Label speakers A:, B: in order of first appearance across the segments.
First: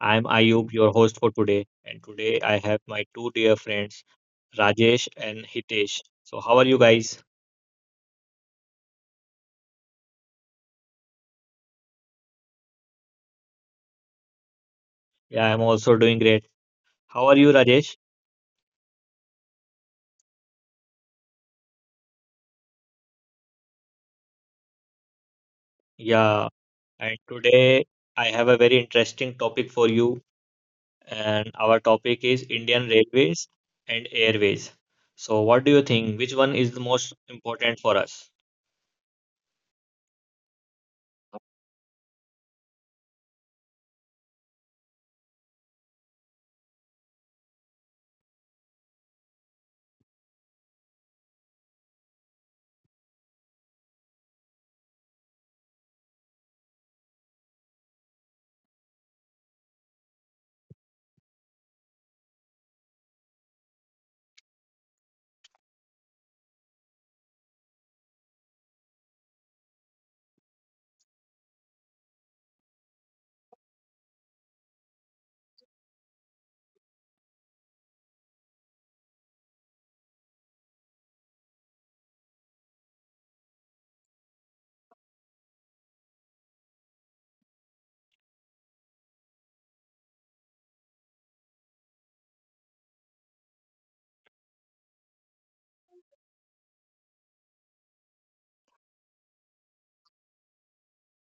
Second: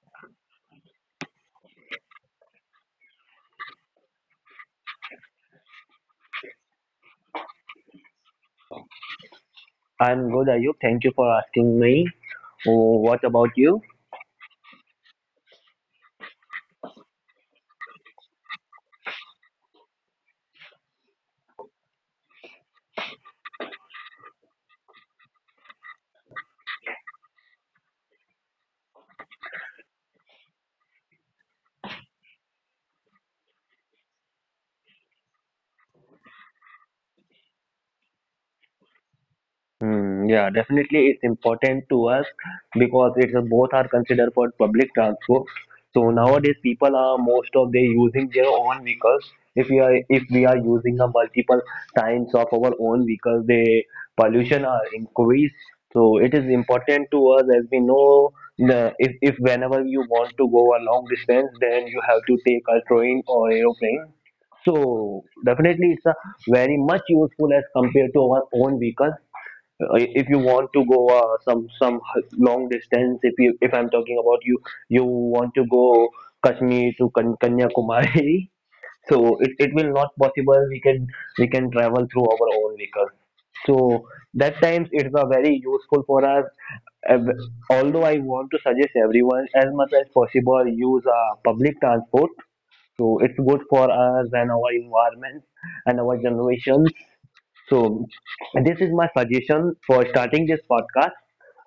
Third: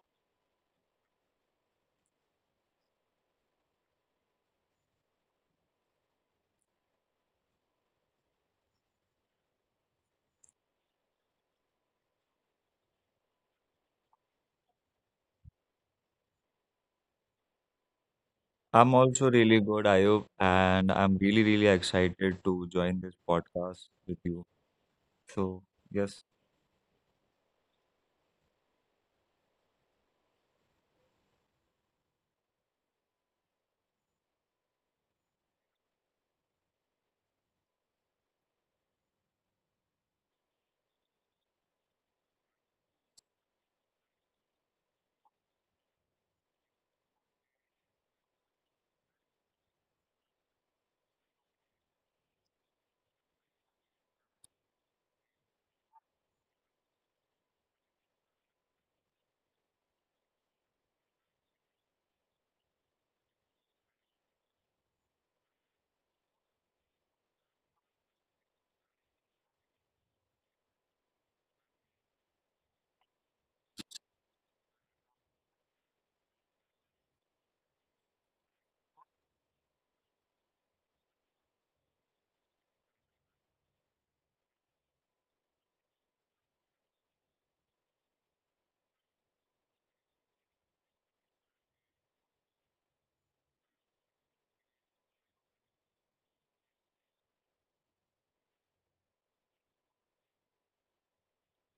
A: I'm Ayub, your host for today, and today I have my two dear friends, Rajesh and Hitesh. So, how are you guys?
B: I'm good, Ayub. Thank you for asking me. Oh, what about you?
A: Yeah, I'm also doing great. How are you,
C: I'm
A: Rajesh?
C: also really good, Ayub, and I'm really, really excited to join this podcast with you. So, yes.
A: Yeah, and today I have a very interesting topic for you, and our topic is Indian Railways and Airways. So, what do you think? Which one is the most important for us?
B: Hmm. Yeah, definitely it's important to us because it's both are considered for public transport. So nowadays people are most of they using their own vehicles. If we are using a multiple times of our own vehicles, the pollution are increased. So it is important to us as we know the, if whenever you want to go a long distance, then you have to take a train or aeroplane. So definitely it's a very much useful as compared to our own vehicles, if you want to go some long distance, if you if I'm talking about you, you want to go Kashmir to Kanyakumari. So it will not possible we can travel through our own vehicle. So that times it's a very useful for us. Uh, Although I want to suggest everyone as much as possible use public transport, so it's good for us and our environment and our generations. So this is my suggestion for starting this podcast.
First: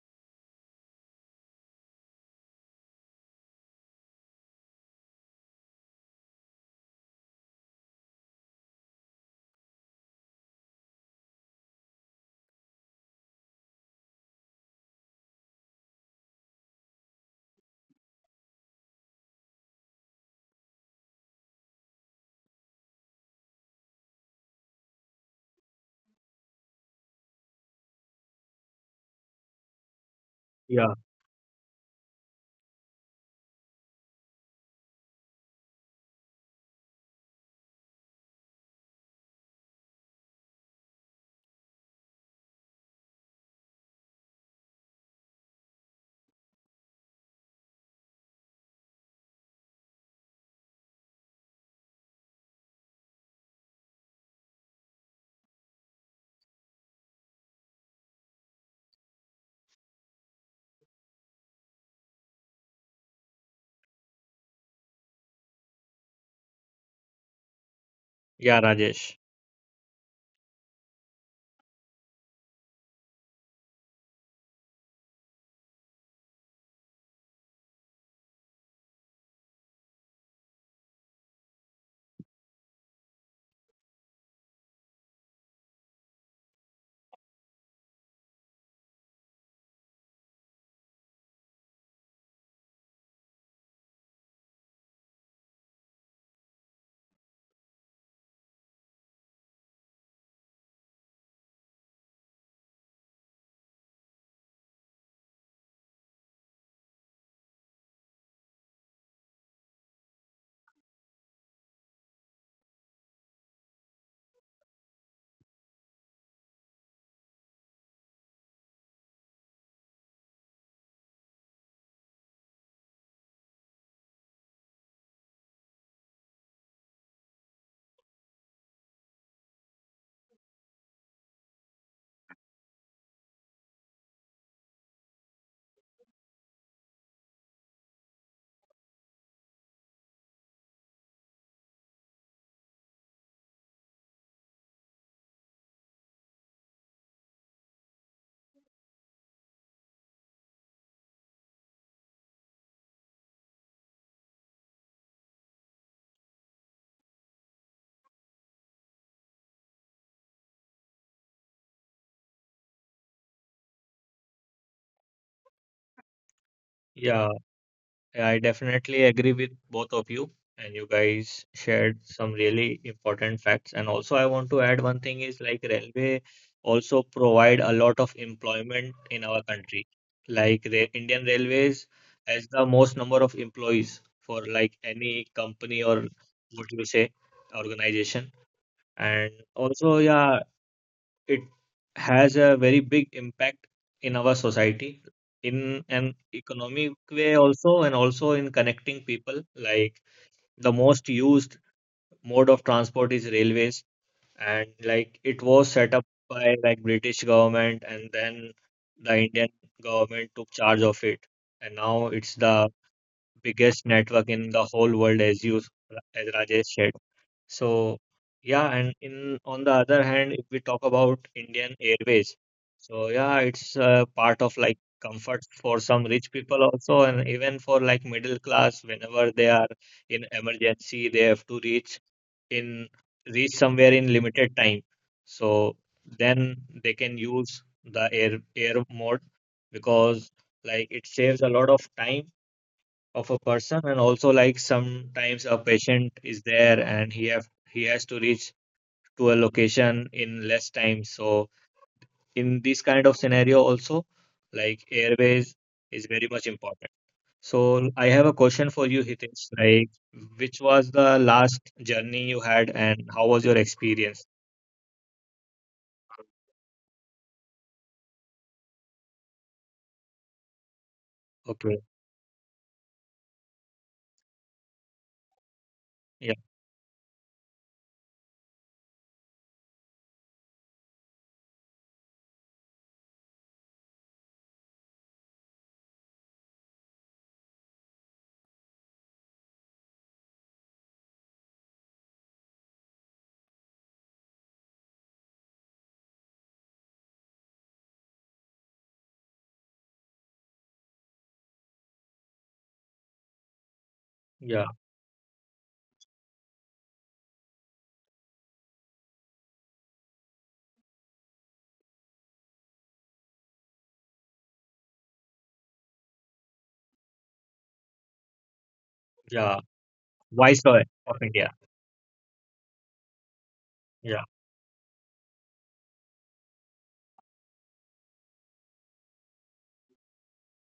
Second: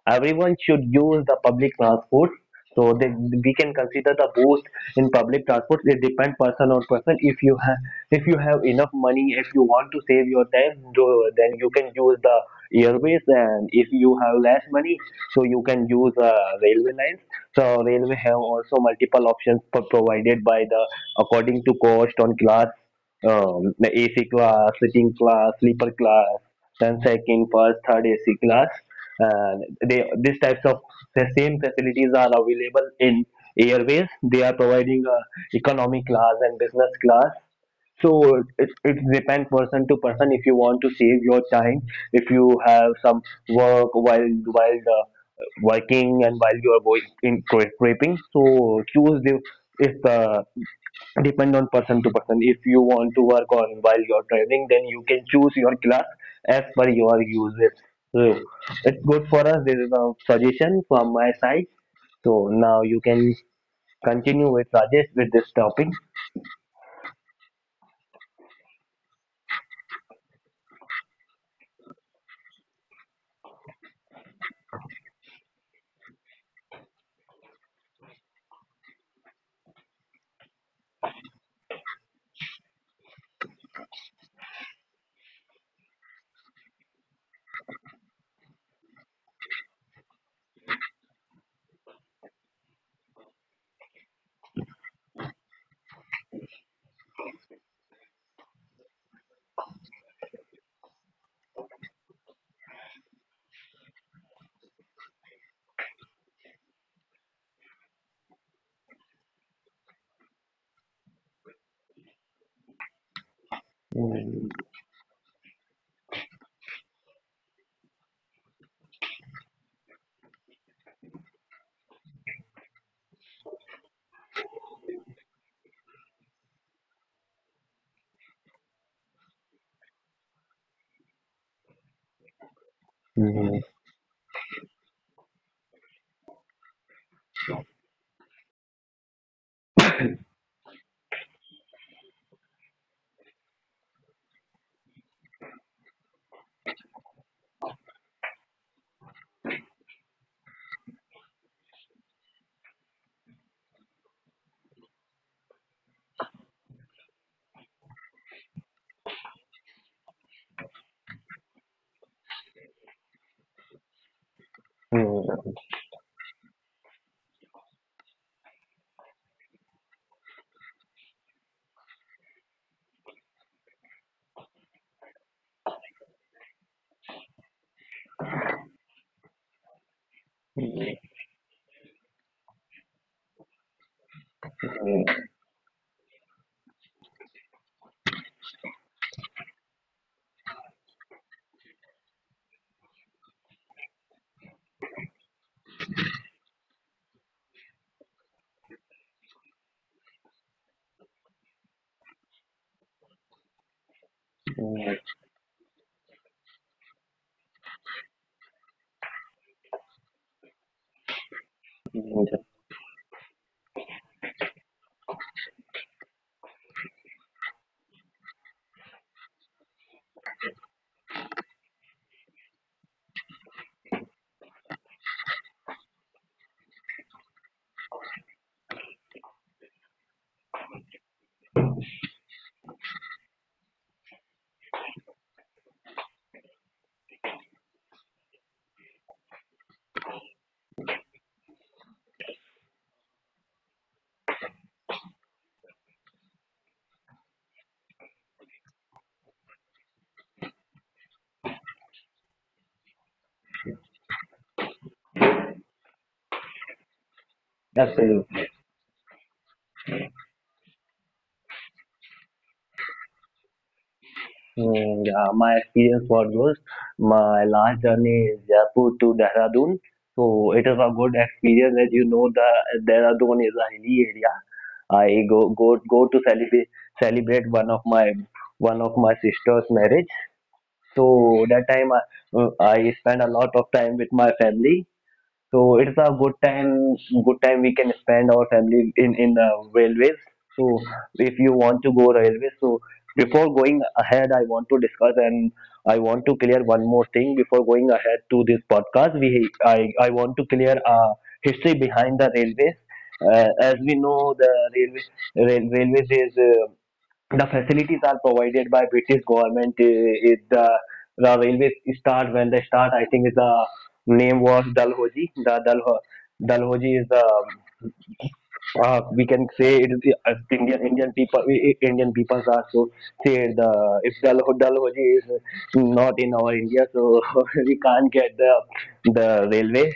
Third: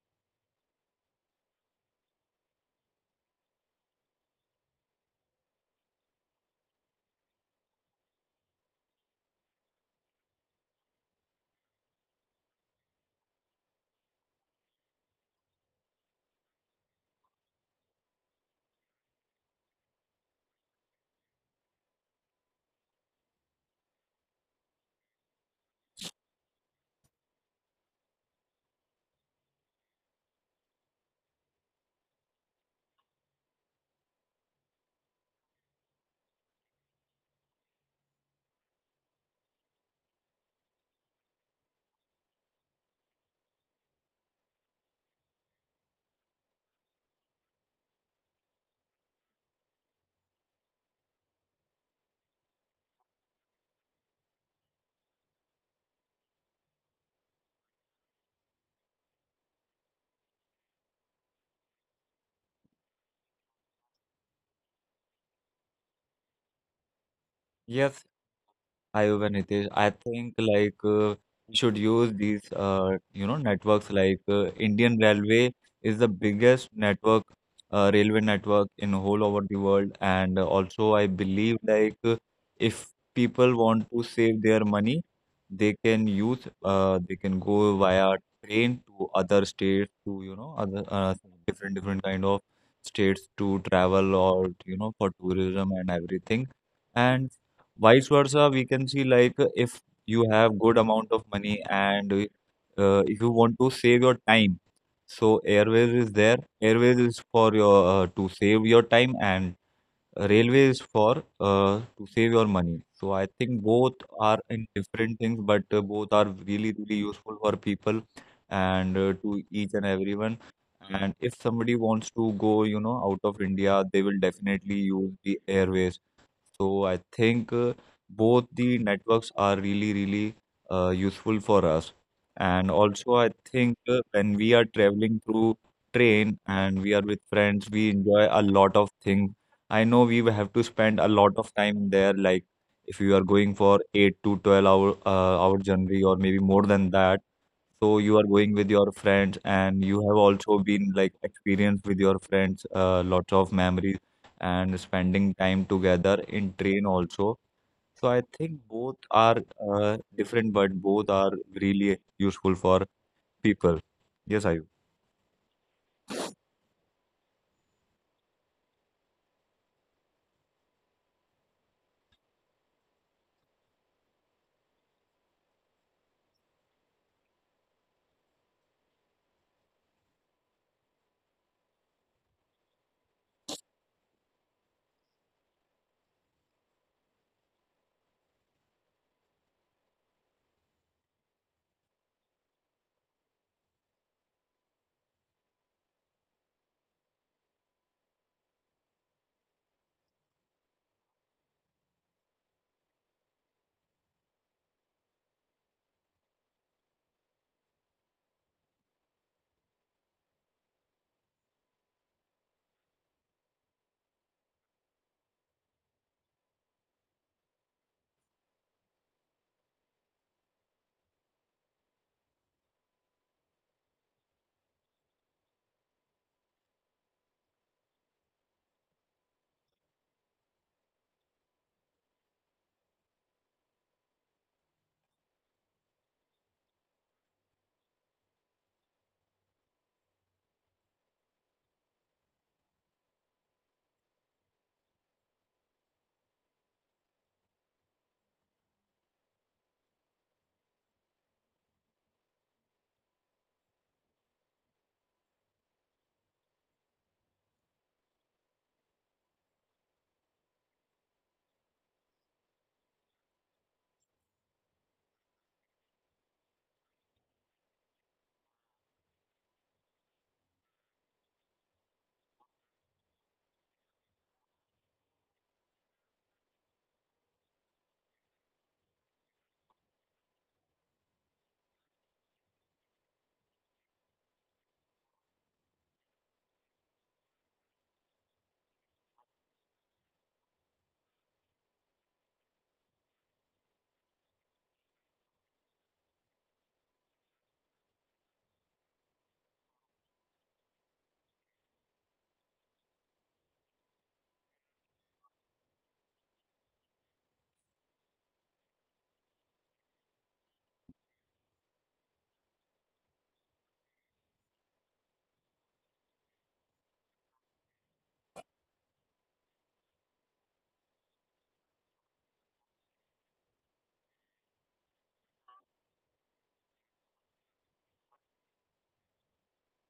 B: Everyone should use the public transport so that we can consider the boost in public transport. It depends person on person. If you have enough money, if you want to save your time, do, then you can use the airways. And if you have less money, so you can use railway lines. So railway have also multiple options provided by the, according to cost on class, the AC class, sitting class, sleeper class, then second, first, third AC class, and they these types of
A: Yeah,
B: the same facilities are available in airways. They are providing economy class and business class. So it depends person to person, if you want to save your time, if you have some work while while working and while you are going in prepping, so choose the if the, depend on person to person, if you want to work on while you're traveling, then you can choose your class as per your uses. So it's good for us. This is a suggestion from my side. So now you can continue with Rajesh with this topic.
C: Yes,
A: yeah, Rajesh.
C: hi, Uber Nitish. I think like we should use these networks like Indian Railway is the biggest network railway network in whole over the world. And also I believe like if people want to save their money, they can go via train to other states, to other different kind of states to travel, or for tourism and everything. And vice versa, we can see like if you have good amount of money, and if you want to save your time, so Airways is there. Airways is for your to save your time, and railway is for to save your money. So I think both are
B: Mm.
C: in different things, but both are really, really useful for people and to each and everyone. And if somebody wants to go, out of India, they will definitely use the Airways. So I think both the networks are really, really useful for us. And also, I think when we are traveling through train and we are with friends, we enjoy a lot of things. I know we will have to spend a lot of time there. Like, if you are going for 8 to 12 hour journey or maybe more than that, so you are going with your friends, and you have also been like experienced with your friends, lots of memories and spending time together in train also. So I think both are different, but both are really useful for people. Yes, Ayub.
B: Mm,
A: Yeah. Yeah, I definitely agree with both of you, and you guys shared some really important facts. And also, I want to add one thing is like railway also provide a lot of employment in our country. Like the Indian Railways has the most number of employees for like any company or what you say organization. And also, yeah, it has a very big impact in our society in an economic way also and also in connecting people like the most used mode of transport is railways, and like it
B: mm,
A: was set up by like British government, and then the Indian government took charge of it, and now it's the
B: mm,
A: biggest network in the whole world, as Rajesh said. So yeah, and in on the other hand, if we talk about Indian Airways, so yeah, it's part of like comfort for some rich people also, and even for like middle class, whenever they are in emergency, they have to in reach somewhere in limited time. So then they can use the air mode, because like it saves a lot of time of a person, and also like sometimes a patient is there and he has to reach to a location in less time. So in this kind of scenario also, like airways is very much important. So I have a question for you,
B: Absolutely.
A: Hitesh, like which was the last journey you had and how was your experience?
B: Yeah, my experience was good. My last journey is Jaipur to Dehradun. So it is a good
A: Okay.
B: experience. As you know, the Dehradun is a hilly area. I go
A: Yeah,
B: go go to celebrate one of my sister's marriage. So that time I spent a lot of time with my family. So it's a good time we can spend our family in in railways. So if you want to go railways, so before going ahead, I want to discuss and I want to clear one more thing before going ahead to this podcast. We I want to clear a history behind the railways. As we
A: yeah,
B: know, the railway, railways is the facilities are provided by British government. It, the, the railways start when they start. I think the name was Dalhousie. The Dalhousie is the,
A: yeah.
B: we can say it is
A: Viceroy of
B: Indian
A: India.
B: Indian people Indian peoples are so say
A: Yeah.
B: the, if Dalhousie is not in our India, so we can't get the railway.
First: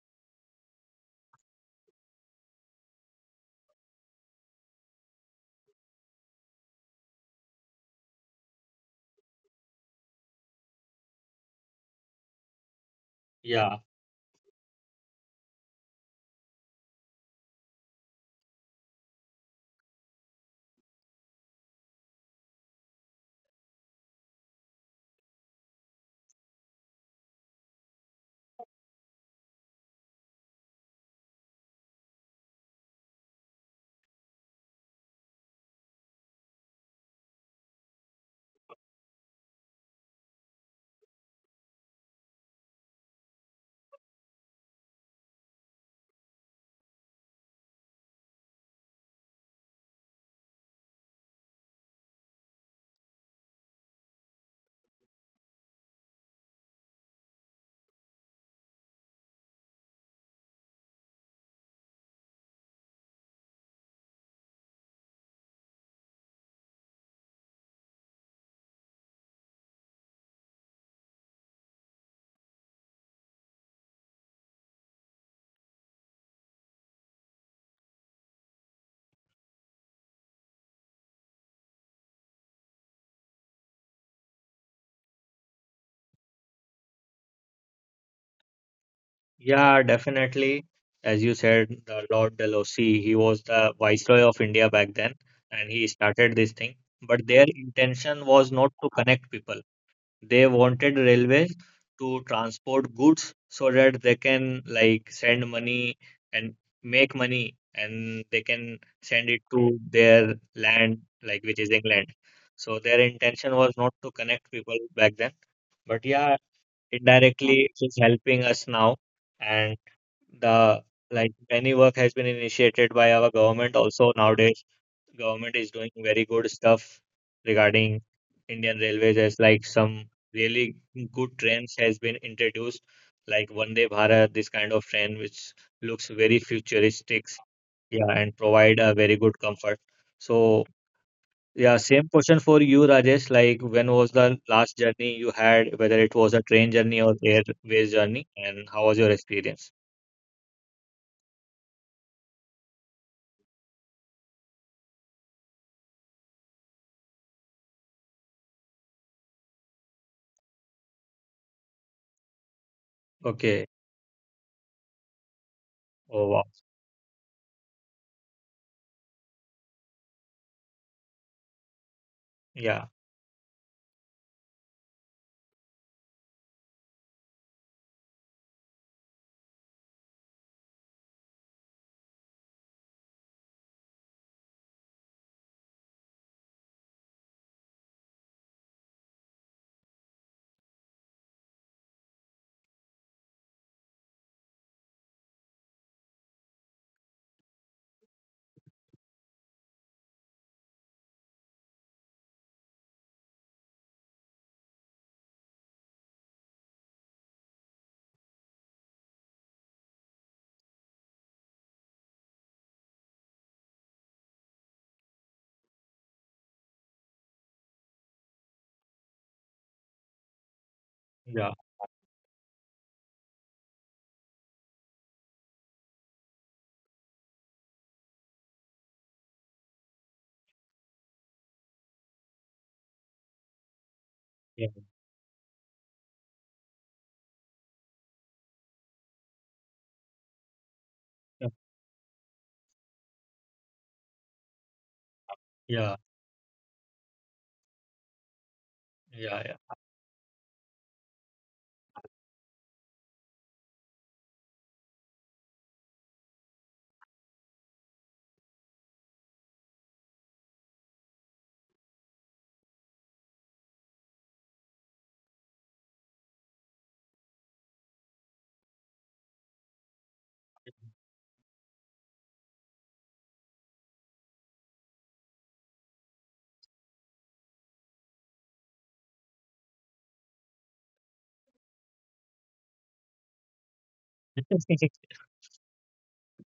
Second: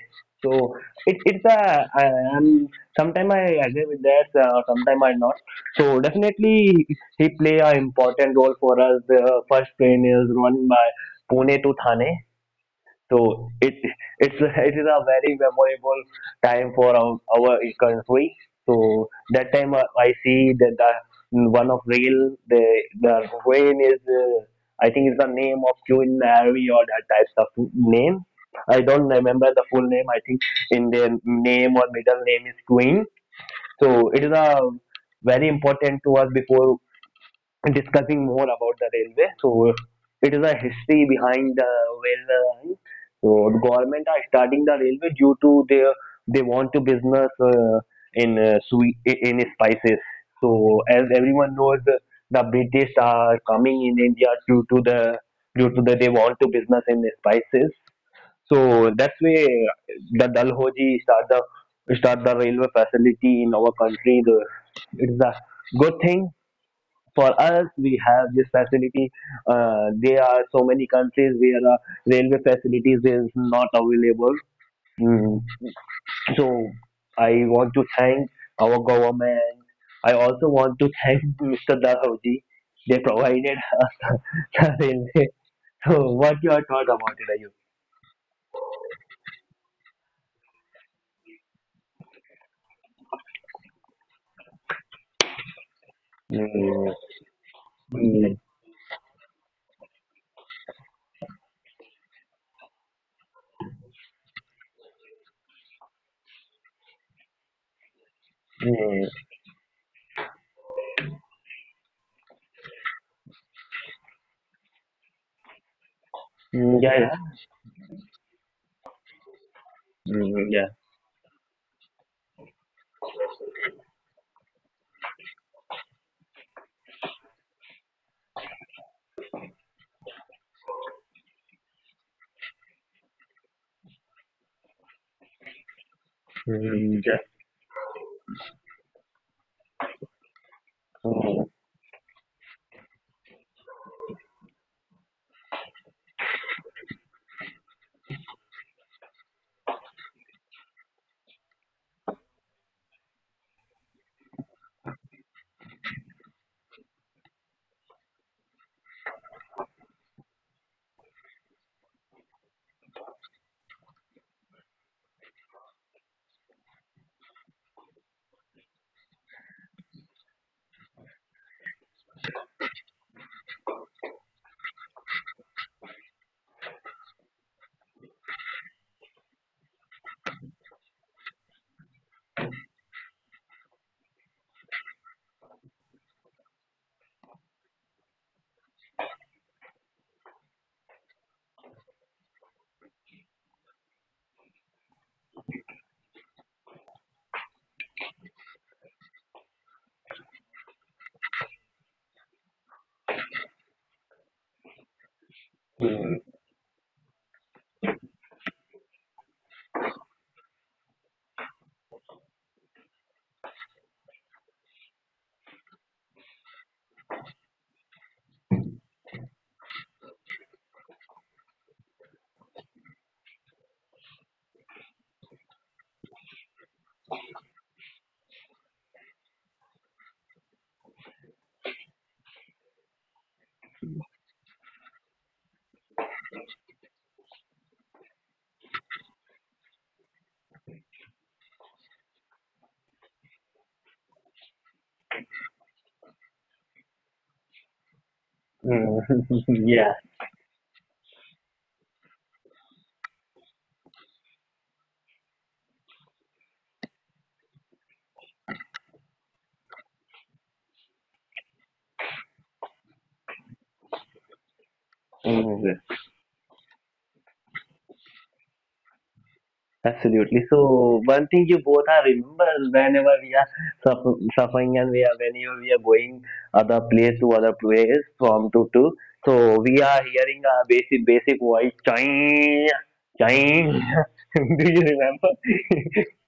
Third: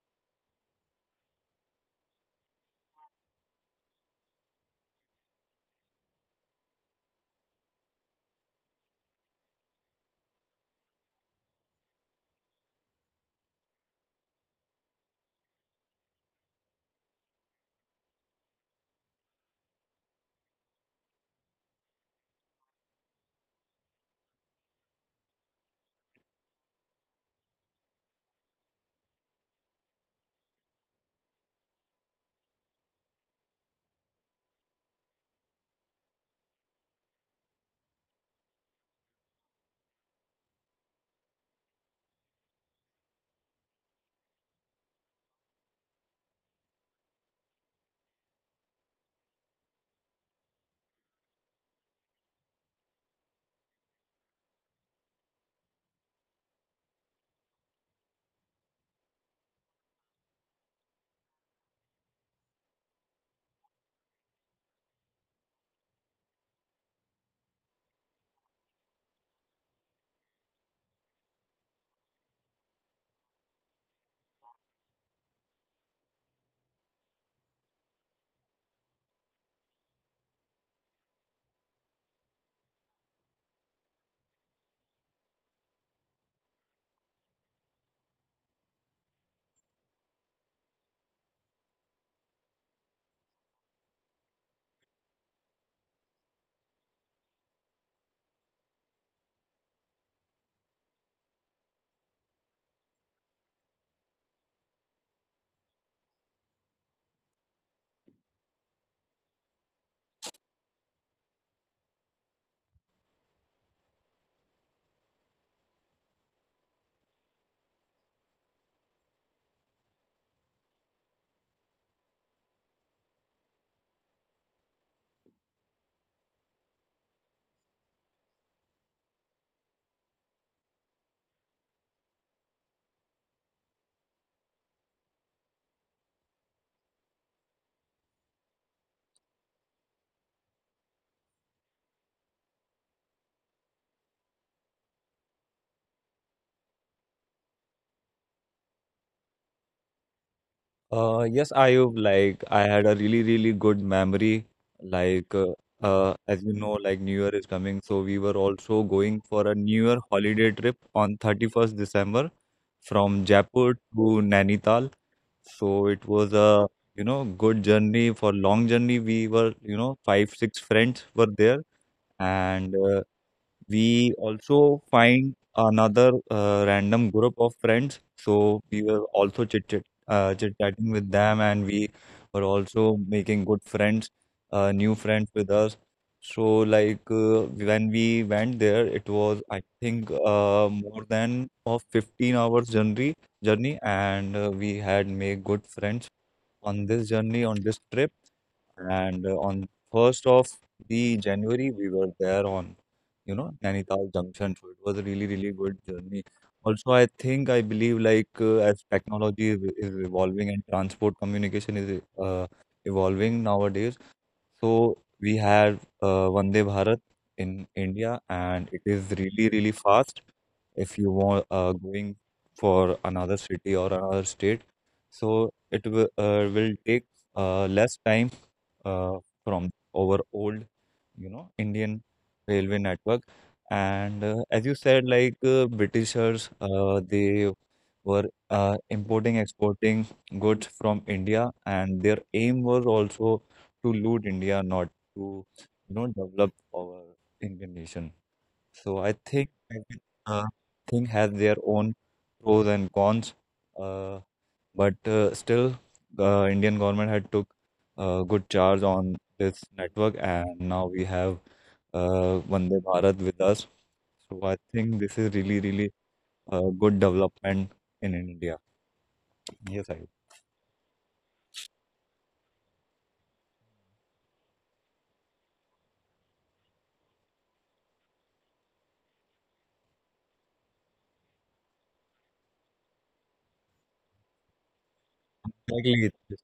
B: So it's a I'm sometime I agree with that, sometime I not. So definitely he play an important role for us. The first train is run by Pune to Thane, so
A: Yeah.
B: it's, it is a very memorable time for our country. So that time I see that one of real the rain is I think it's the name of Queen Mary or that types of name. I don't remember the full name. I think in their name or middle name is Queen. So it is a very important to us before discussing more about the railway. So it is a history behind the railway line. So the government are starting the railway due to their they want to business in sweet in spices. So as everyone knows, the British are coming in India due to the they want to business in spices. So that's why the Dalhousie start the railway facility in our country. It's a good thing for us we have this facility. There are so many countries where railway facilities is not available. Mm. So I want to thank our government. I also want to thank Mr. Dahavji. They provided us the railway. So what your thought about it, are you?
A: Yeah, definitely. As you said, the Lord Dalhousie, he was the Viceroy of India back then, and he started this thing.
B: Mm.
A: But their intention
B: Mm.
A: was not to connect people. They wanted railways to transport goods so that they can like send money and make money, and they can
B: Mm.
A: send it to their land, like which is England. So their intention was not to connect people back then. But yeah,
B: Mm. Yeah, yeah.
A: indirectly, it is helping us now, and the
B: Yeah.
A: like many work has been initiated by our government also. Nowadays government is doing very good stuff regarding Indian Railways, as like some really good trains has been introduced like Vande Bharat, this kind of train which looks very futuristic.
B: Yeah.
A: Yeah, and provide a very good comfort. So
B: Mm,
A: yeah, same question for you, Rajesh, like when was the last journey you had, whether it was a train journey or airways journey and how was your experience?
C: Yes, Ayub, like I had a really, really good memory. Like, as you know, like, New Year is coming, so we were also going for a New Year holiday trip on 31st December, from
A: Okay.
C: Jaipur to Nainital. So it
A: Oh,
C: was
A: wow.
C: a good journey for long journey. We were five six friends were there, and
A: Yeah,
C: we also find another random group of friends. So we were also chit chatting with them, and we were also making good friends, new friends with us. So like when we went there, it was I think more than of 15 hours journey, and we had made good friends on this journey, on this trip. And on first of the January, we were there on, Nainital Junction. So it was a really, really good journey.
B: mm,
C: Also, I think I believe like as technology is evolving, and transport communication is evolving nowadays. So we had Vande Bharat in India, and it is really, really fast if you
A: yeah,
C: want going for another city or another state. So it will take less time uh, from our old, Indian railway network. And
A: yeah,
C: as you said, like Britishers, they were importing, exporting goods from India, and their aim was also to loot India, not to,
A: yeah, yeah,
C: develop our Indian nation. So I
B: mm,
A: yeah,
C: think every thing has their own pros and cons. Uh, but still, the Indian government had took good charge on this network, and now we have Vande Bharat with us. So I think this is really, really
B: yeah.
C: a good development in India. Yes, I
B: Absolutely. So one thing you both are remember, whenever we are suffering and we are whenever we are going other place to other place from to to. So we are hearing a basic voice, ching ching.
A: yeah,
B: Do you remember?
C: exactly.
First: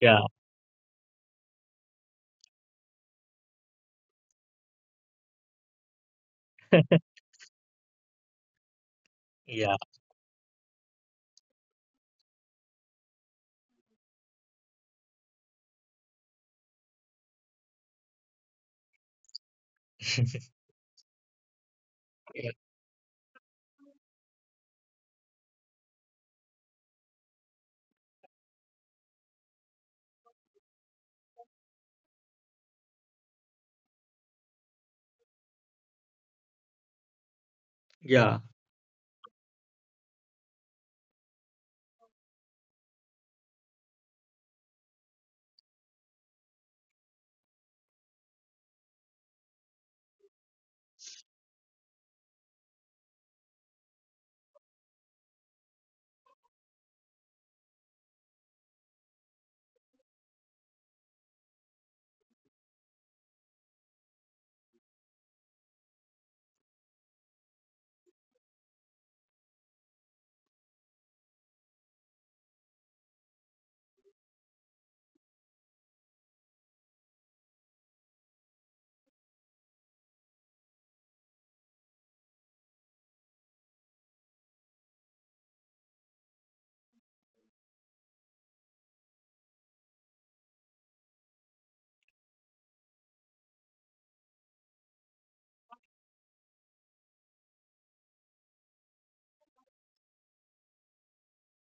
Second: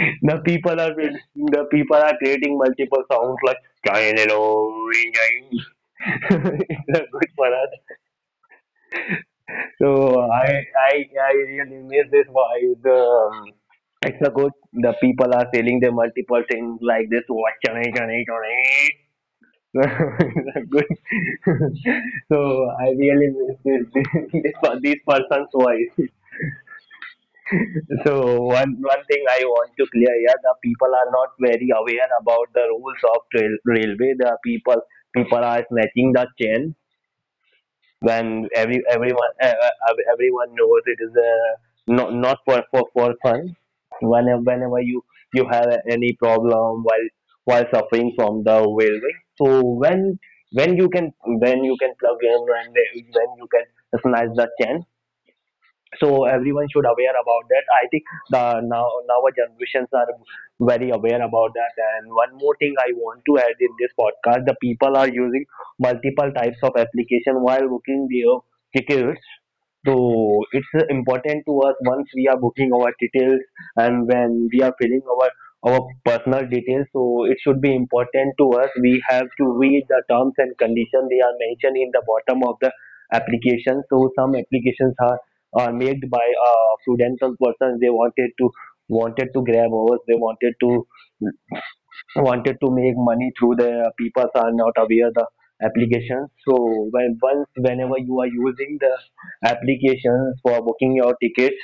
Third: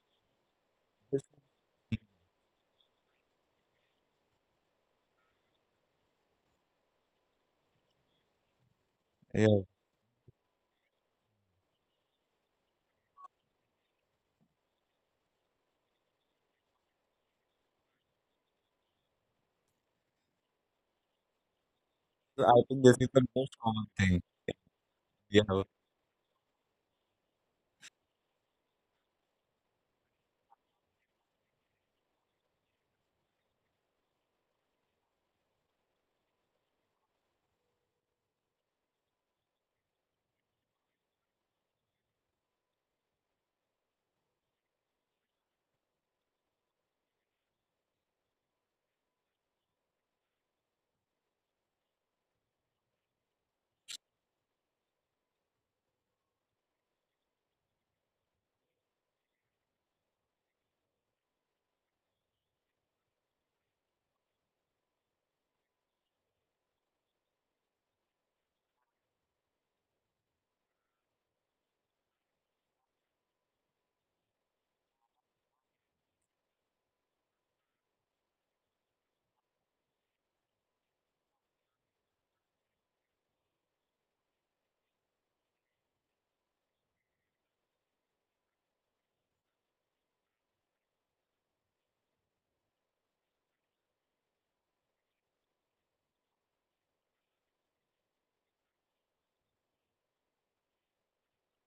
A: yeah,
B: The people are
C: this-
B: the people are creating multiple sounds like ching ching. It's a good for us.
C: Yeah,
A: yeah,
B: So I I I really miss this vibe. The It's a good. The people are selling their multiple things like this. What can I can I? Good. So
C: so I think
B: I
C: this is the
B: really
C: most
B: miss this,
C: common thing.
B: this this
C: Yeah.
B: person's voice. So one thing I want to clear here: the people are not very aware about the rules of railway. The people people are snatching the chain
A: yeah,
B: when everyone everyone knows it is not for, for fun. Whenever whenever you you have any problem while suffering from the whaleway, so when you can when you can plug in and when you can snatch the chance. So everyone should aware about that. I think the now our generations are very aware about that. And one more thing I want to add in this podcast: the people are using multiple types of application while booking their tickets. So it's important to us once we are booking our details and when we are filling our personal details. So it should be important to us. We have to read the terms and conditions they are mentioned in the bottom of the application. So some applications made by prudential persons. They wanted to wanted to grab over. They wanted to wanted to make money through the people are not aware the applications. So when once whenever you are using the applications for booking your tickets,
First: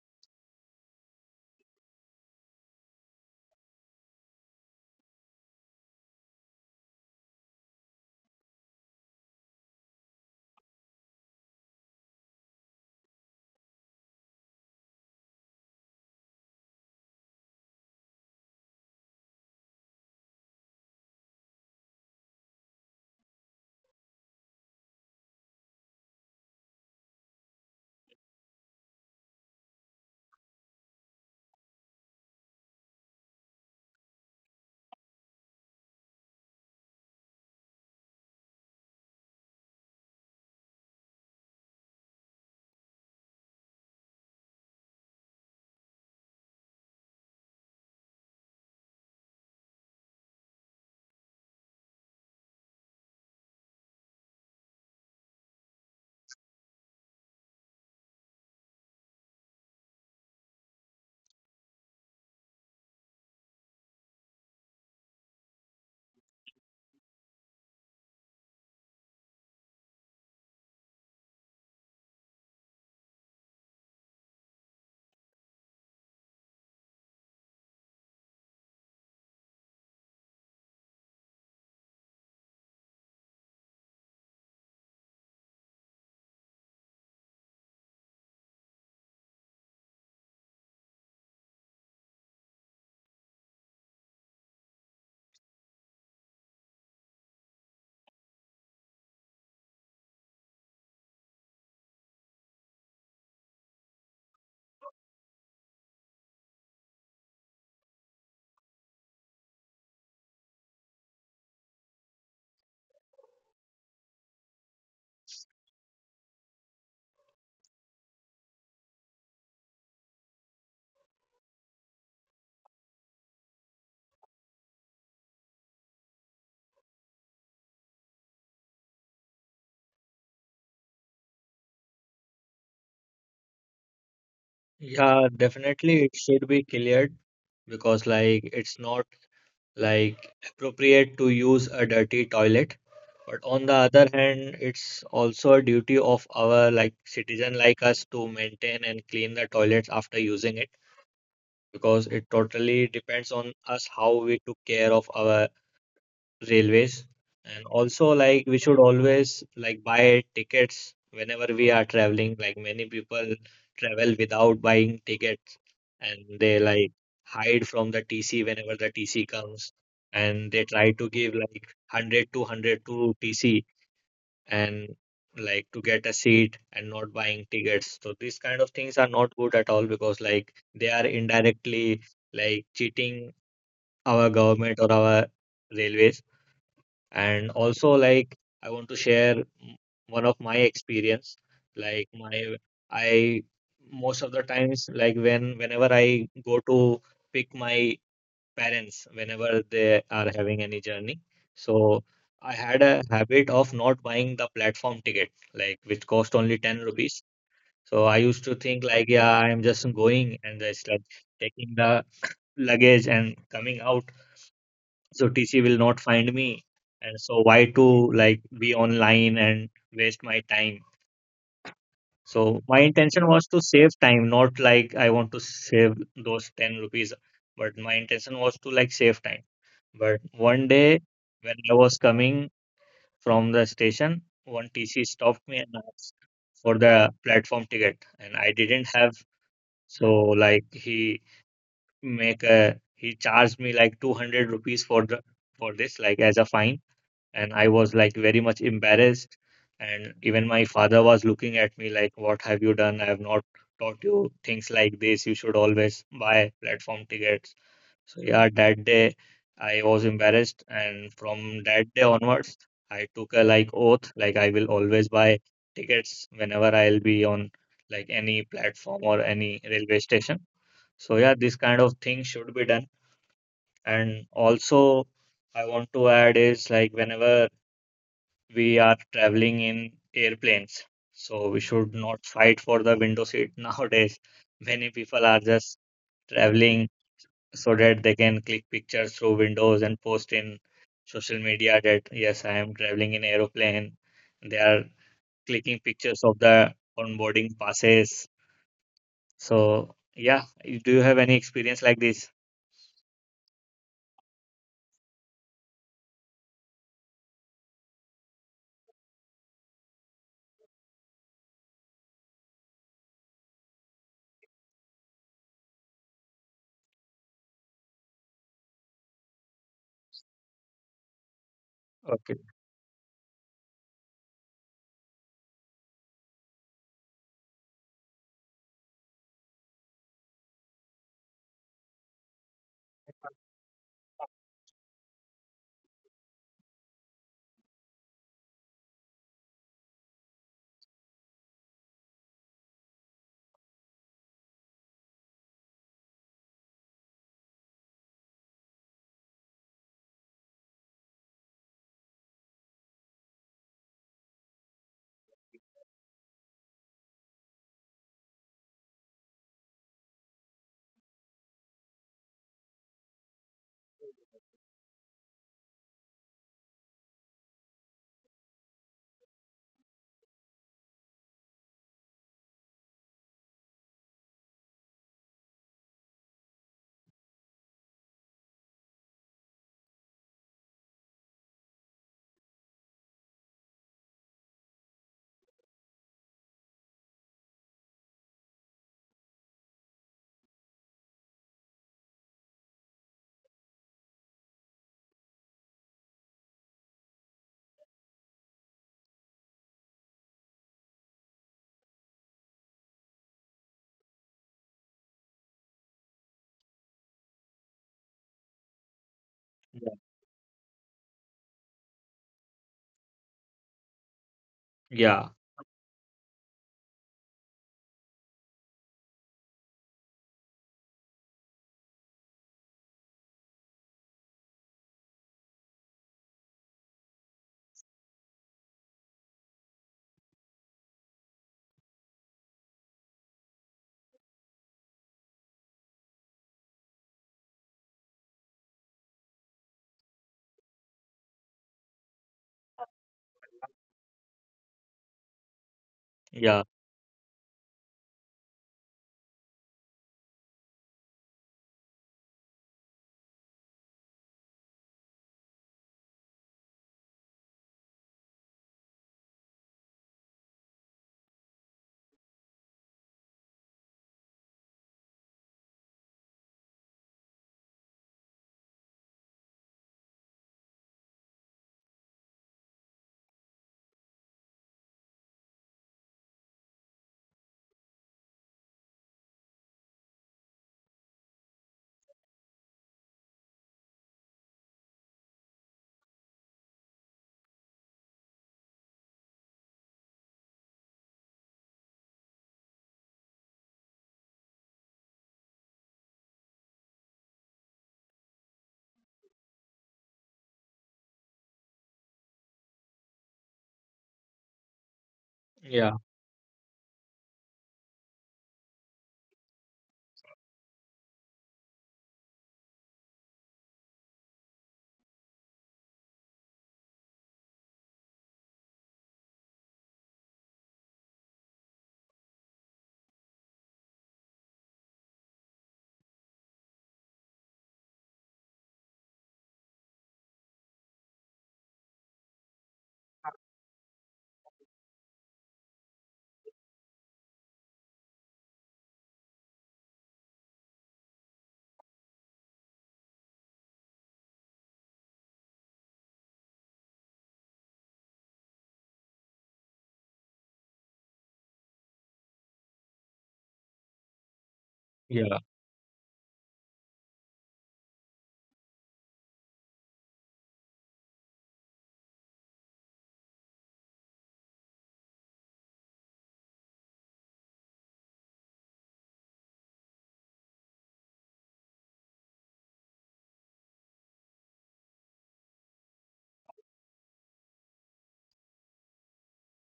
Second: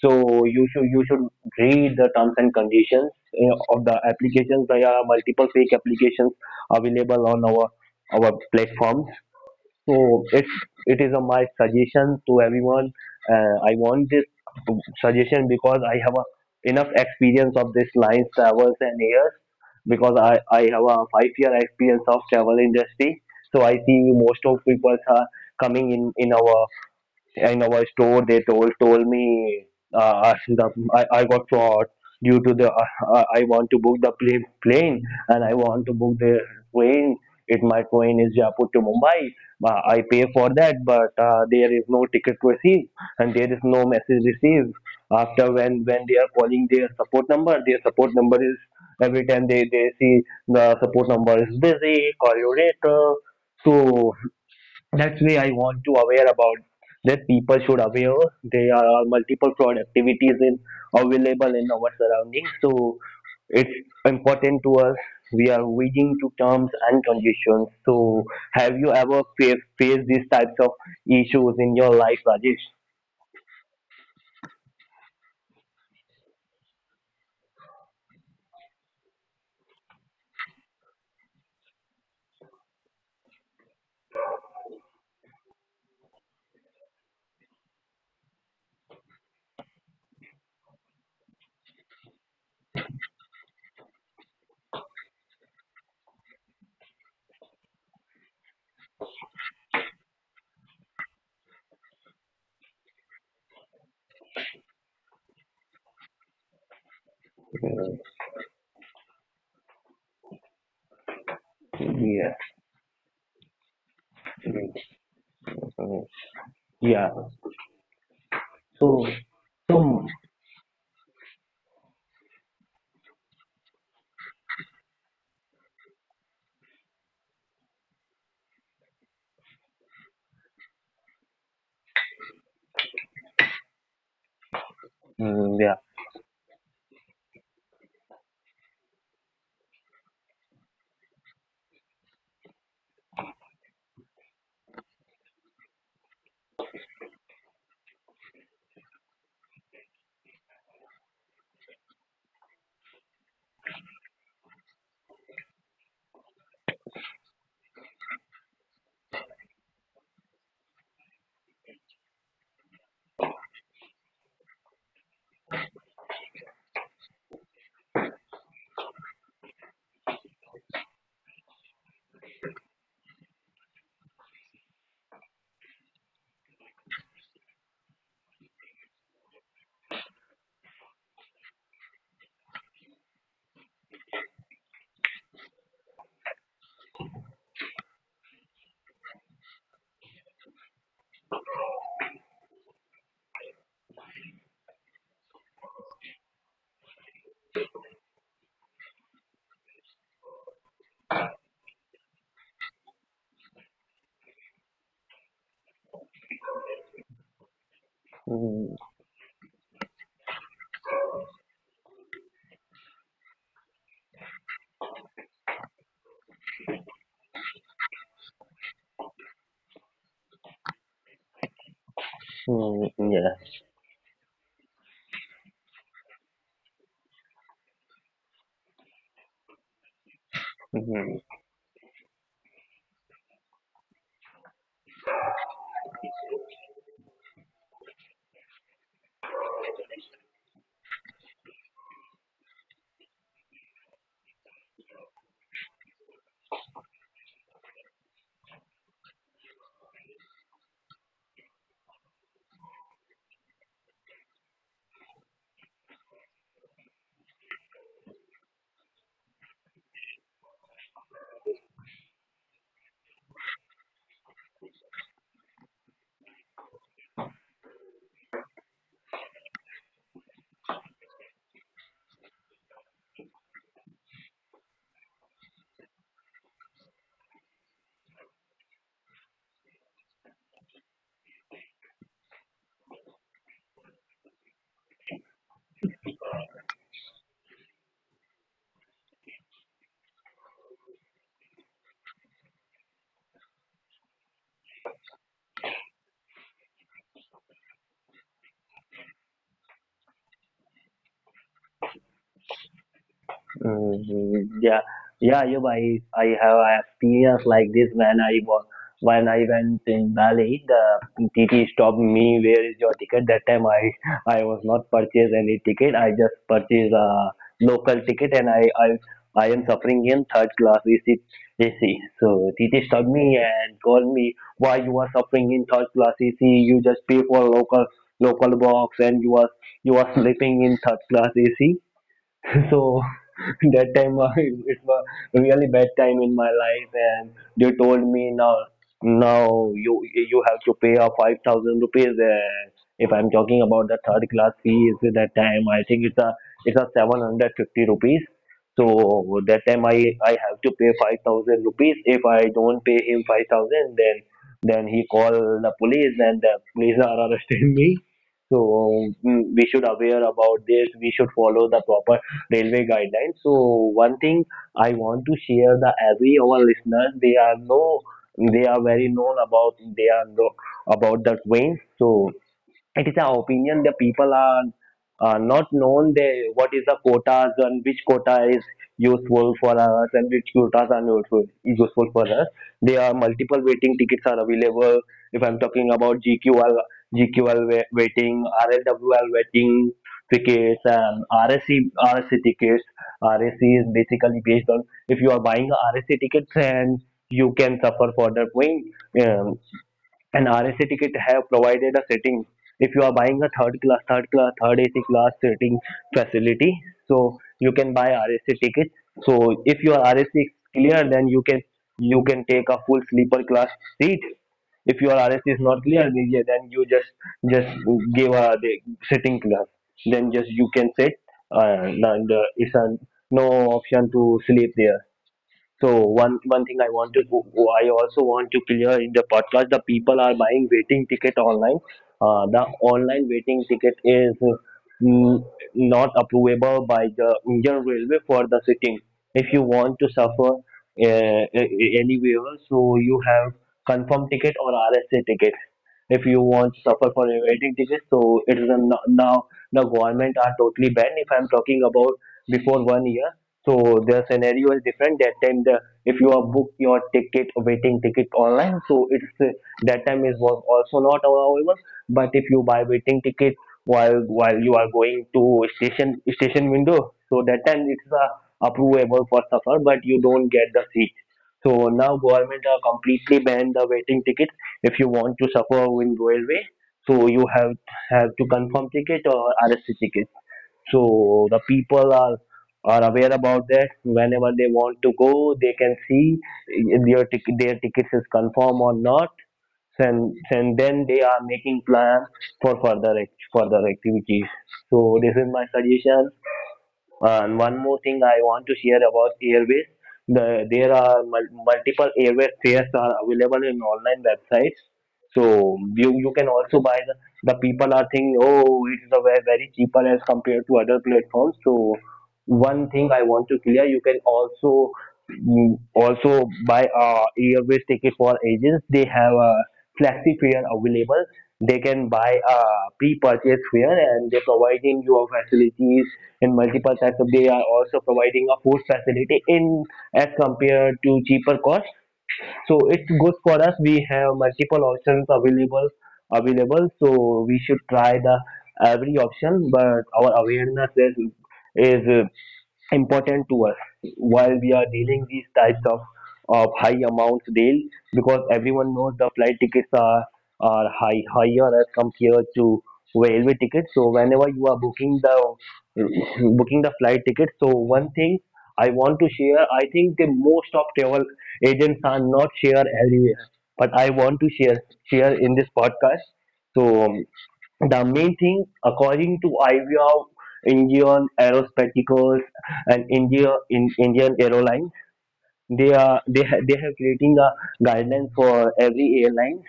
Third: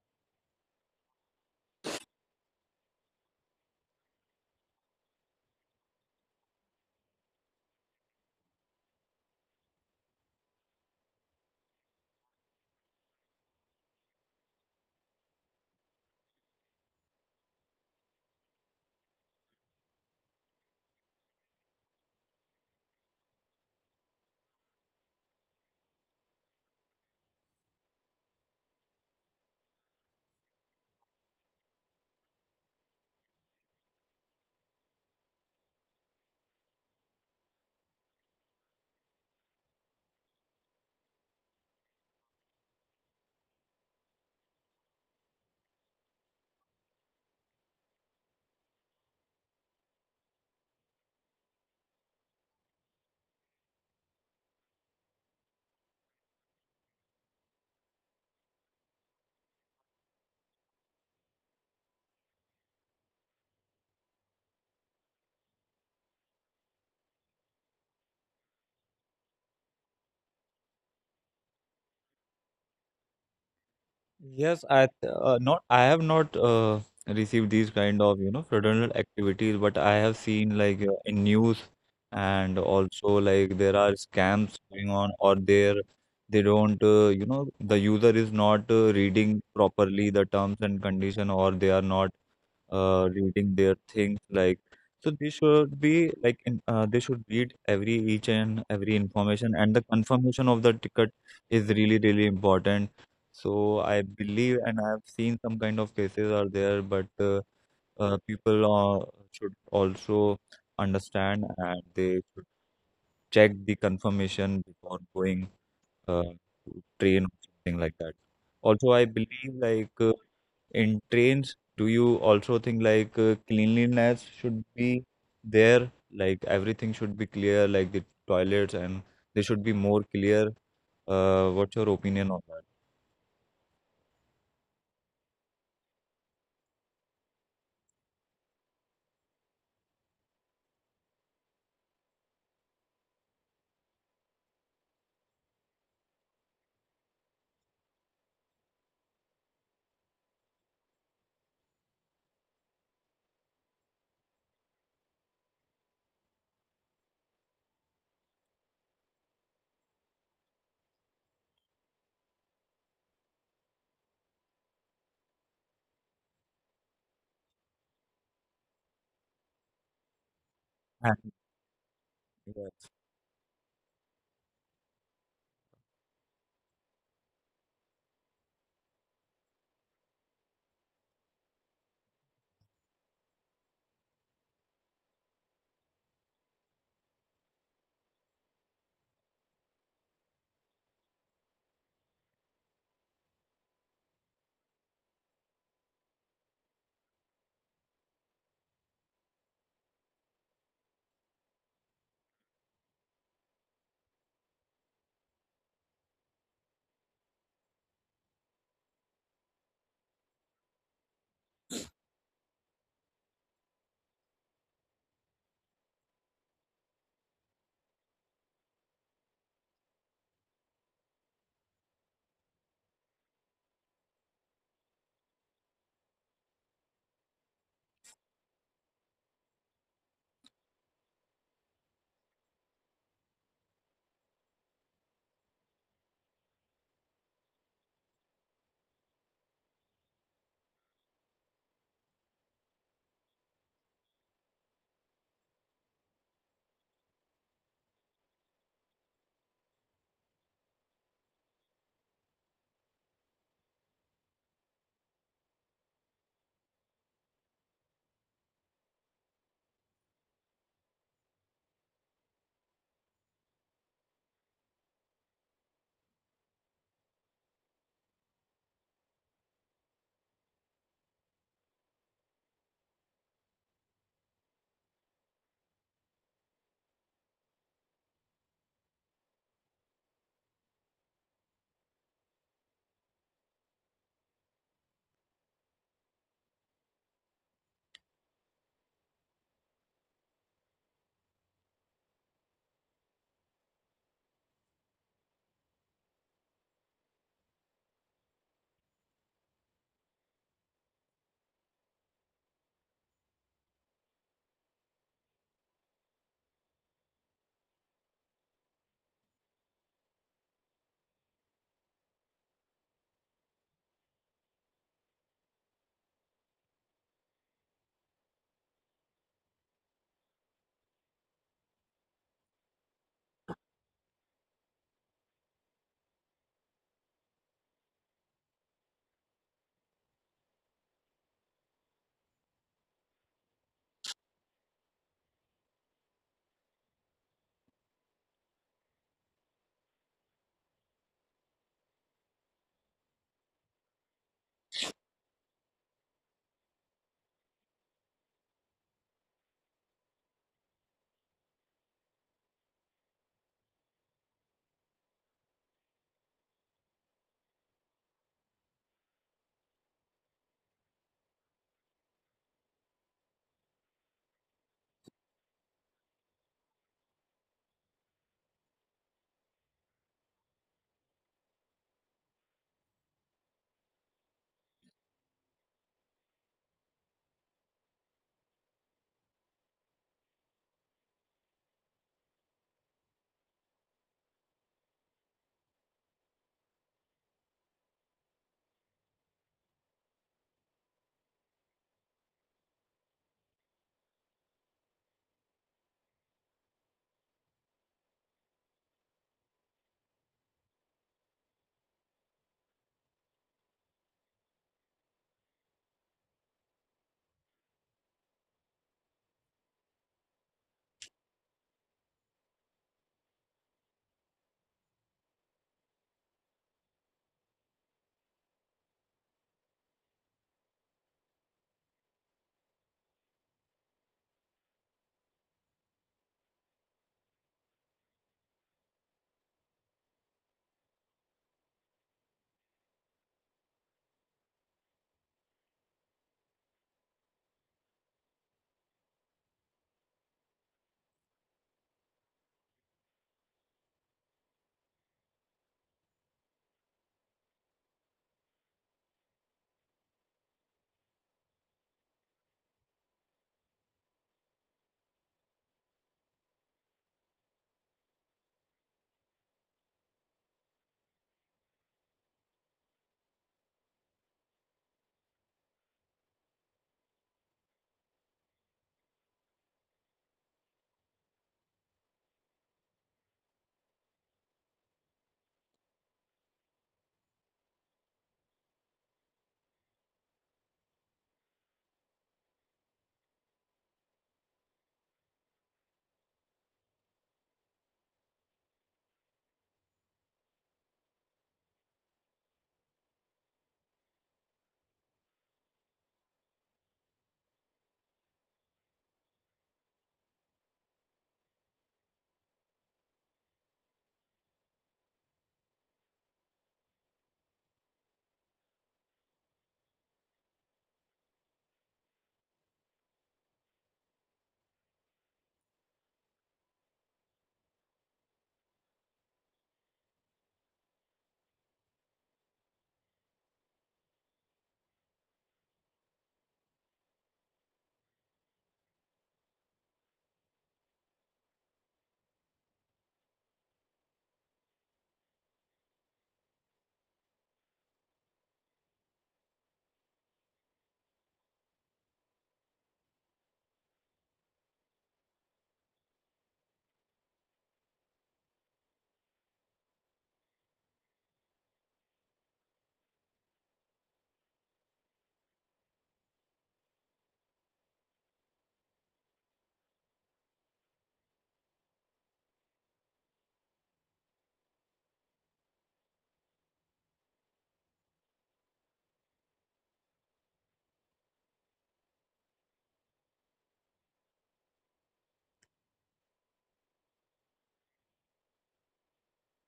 B: so you should read the terms and conditions of the applications. There are multiple fake applications available on our platform. So it is a, my suggestion to everyone. I want this suggestion because I have a, enough experience of this lines travels and airs because I have a 5 year experience of travel industry. So I see most of people are coming in our store they told me uh, the, I got fraud due to the I want to book the plane and I want to book the train. It my train is Jaipur to Mumbai. I pay for that but there is no ticket received and there is no message received after. When they are calling their support number, their support number is every time they see the support number is busy, call you later. So that's way I want to aware about that people should aware there are multiple fraud activities in available in our surroundings. So it's important to us we are waiting to terms and conditions. So have you ever faced these types of issues in your life, Rajesh?
C: Yes, not I have not received these kind of fraudulent activities, but I have seen like in news, and also like there are scams going on, or there they don't the user is not reading properly the terms and condition, or they are not reading their things like. So they should be like in, they should read every each and every information, and the confirmation of the ticket is really, really important. So I believe, and I have seen some kind of cases are there, but people should also understand, and they
B: Yeah
C: should check the confirmation before going
B: Mm.
C: to
B: yeah
C: train or something like that.
B: so
C: Also I believe like
B: so
C: in trains, do you also think like cleanliness should be there? Like, everything should be clear, like the toilets, and they should be more clear. What's your opinion on that?
A: yeah.
B: mm, yeah
A: Definitely, it should be cleared, because, like, it's not like appropriate to use a dirty toilet. But on the other hand, it's also a duty of our like citizen like us to maintain and clean the toilets after using it, because it totally depends on us how we took care of our railways. And also like we should always like buy tickets whenever we are traveling. Like many people travel without buying tickets, and they like hide from the TC whenever the TC comes, and they try to
C: And,
A: give like 100 200 to TC, and like to get a seat and not buying tickets. So these kind of things are not good at all, because like they are indirectly like cheating our government or our railways. And also, like, I want to share one of my experience. Like, I, most of the times, like, when, whenever I go to pick my parents, whenever they are having any journey. So, I had a habit of not buying the platform ticket, like, which cost only 10 rupees. So, I used to
B: Mm,
A: think, like, yeah, I'm just going and just like taking the luggage and coming out, so TC will not find me. And so why to like be online and waste my time? So my
B: mm,
A: intention was to save time, not like I want to save those 10 rupees, but my intention was to like save time. But one
B: yeah
A: day when I was coming from the station, one TC stopped me and asked for the platform ticket, and I didn't have. So like he make a he charged me like 200 rupees for the for this like as a fine, and I was like very much embarrassed. And even my father was looking at me like, "What have you done? I have not taught you things like this. You should always buy platform tickets." So, yeah, that day I was embarrassed. And from that day onwards, I took a like oath, like, I will always buy tickets whenever I'll be on like any platform or any railway station. So, yeah, this kind of thing should be done. And also, I want to add is like whenever we are traveling in airplanes, so we should not fight for the window seat nowadays. Many people are just traveling so that they can click pictures through windows and post in social media that yes, I am traveling in aeroplane. They are clicking pictures of the onboarding passes. So yeah, do you have any experience like this?
B: Mhm. Yeah, yeah, you I have a experience like this when I was when I went in Bali. The T T stopped me. Where is your ticket? That time I was not purchased any ticket. I just purchased a local ticket, and I am suffering in third class AC. So
A: Okay.
B: T T stopped me and called me. Why you are suffering in third class AC? You just pay for local box, and you are sleeping in third class AC. So that time it was really bad time in my life, and they told me now you have to pay a 5,000 rupees. And if I'm talking about the third class fees at that time, I think it's a 750 rupees. So that time I have to pay 5,000 rupees. If I don't pay him 5,000, then he call the police and the police are arresting me. We should aware about this. We should follow the proper railway guidelines. So one thing I want to share the every our listeners they are know they are very known about they are know about the train. So it is an opinion the people are not known they, what is the quotas and which quota is useful for us and which quotas are not useful for us. There are multiple waiting tickets are available. If I'm talking about GQL, waiting, RLWL waiting tickets and RSC tickets. RSC is basically based on if you are buying a RSC tickets and you can suffer for the wing an RSA ticket have provided a sitting. If you are buying a third AC class sitting facility, so you can buy RSA ticket. So if your
A: Yeah.
B: RSA is clear, then you can take a full sleeper class seat. If your RSA
A: Yeah.
B: is not clear, then yeah, you just give a the sitting class. Then just you can sit, and it's a, no option to sleep there. So one thing I want to I also want to clear in the podcast the people are buying waiting ticket online. The online waiting ticket is mm, not approvable by the Indian Railway for the sitting. If you want to suffer anywhere, so you have confirm ticket or RSA ticket. If you want to
A: Yeah.
B: suffer for a waiting ticket, so it is a, now the government are totally banned. If I'm talking about before 1 year, so the scenario is different. That time, the if you are book your ticket, waiting ticket online, so it's that time is was also not available. But if you buy waiting ticket while you are going to station window, so that time it's approvable for suffer, but you don't get the seat. So now government are completely banned the waiting tickets. If you want to suffer in railway, so you have to confirm ticket or RSC ticket. So the people are aware about that whenever they want to go, they can see if their tickets is confirmed or not, and then they are making plans for further activities. So this is my suggestion. Uh, and one more thing I want to share about Airways. There are multiple Airways fares are available in online websites. So
A: Yeah.
B: you can also buy the people are thinking, oh, it's a very, very cheaper as compared to other platforms. So one thing I want to clear, you can also buy airways ticket for agents. They have a flexi fare available. They can buy a pre-purchase fare and they're providing you facilities in multiple They are also providing a food facility in as compared to cheaper cost. So it's good for us. We have multiple options available. So we should try the every option, but our awareness is is uh, important to us while we are dealing these types of high amounts deal because everyone knows the flight tickets are higher as compared to railway tickets. So whenever you are booking the
A: Yeah.
B: booking the flight ticket. So one thing I want to share, I think the most of travel agents are not share everywhere, but I want to share in this podcast. So the main thing, according to IVR, Indian Aerospecticals and Indian Airlines, they are they have creating a guideline for every airline.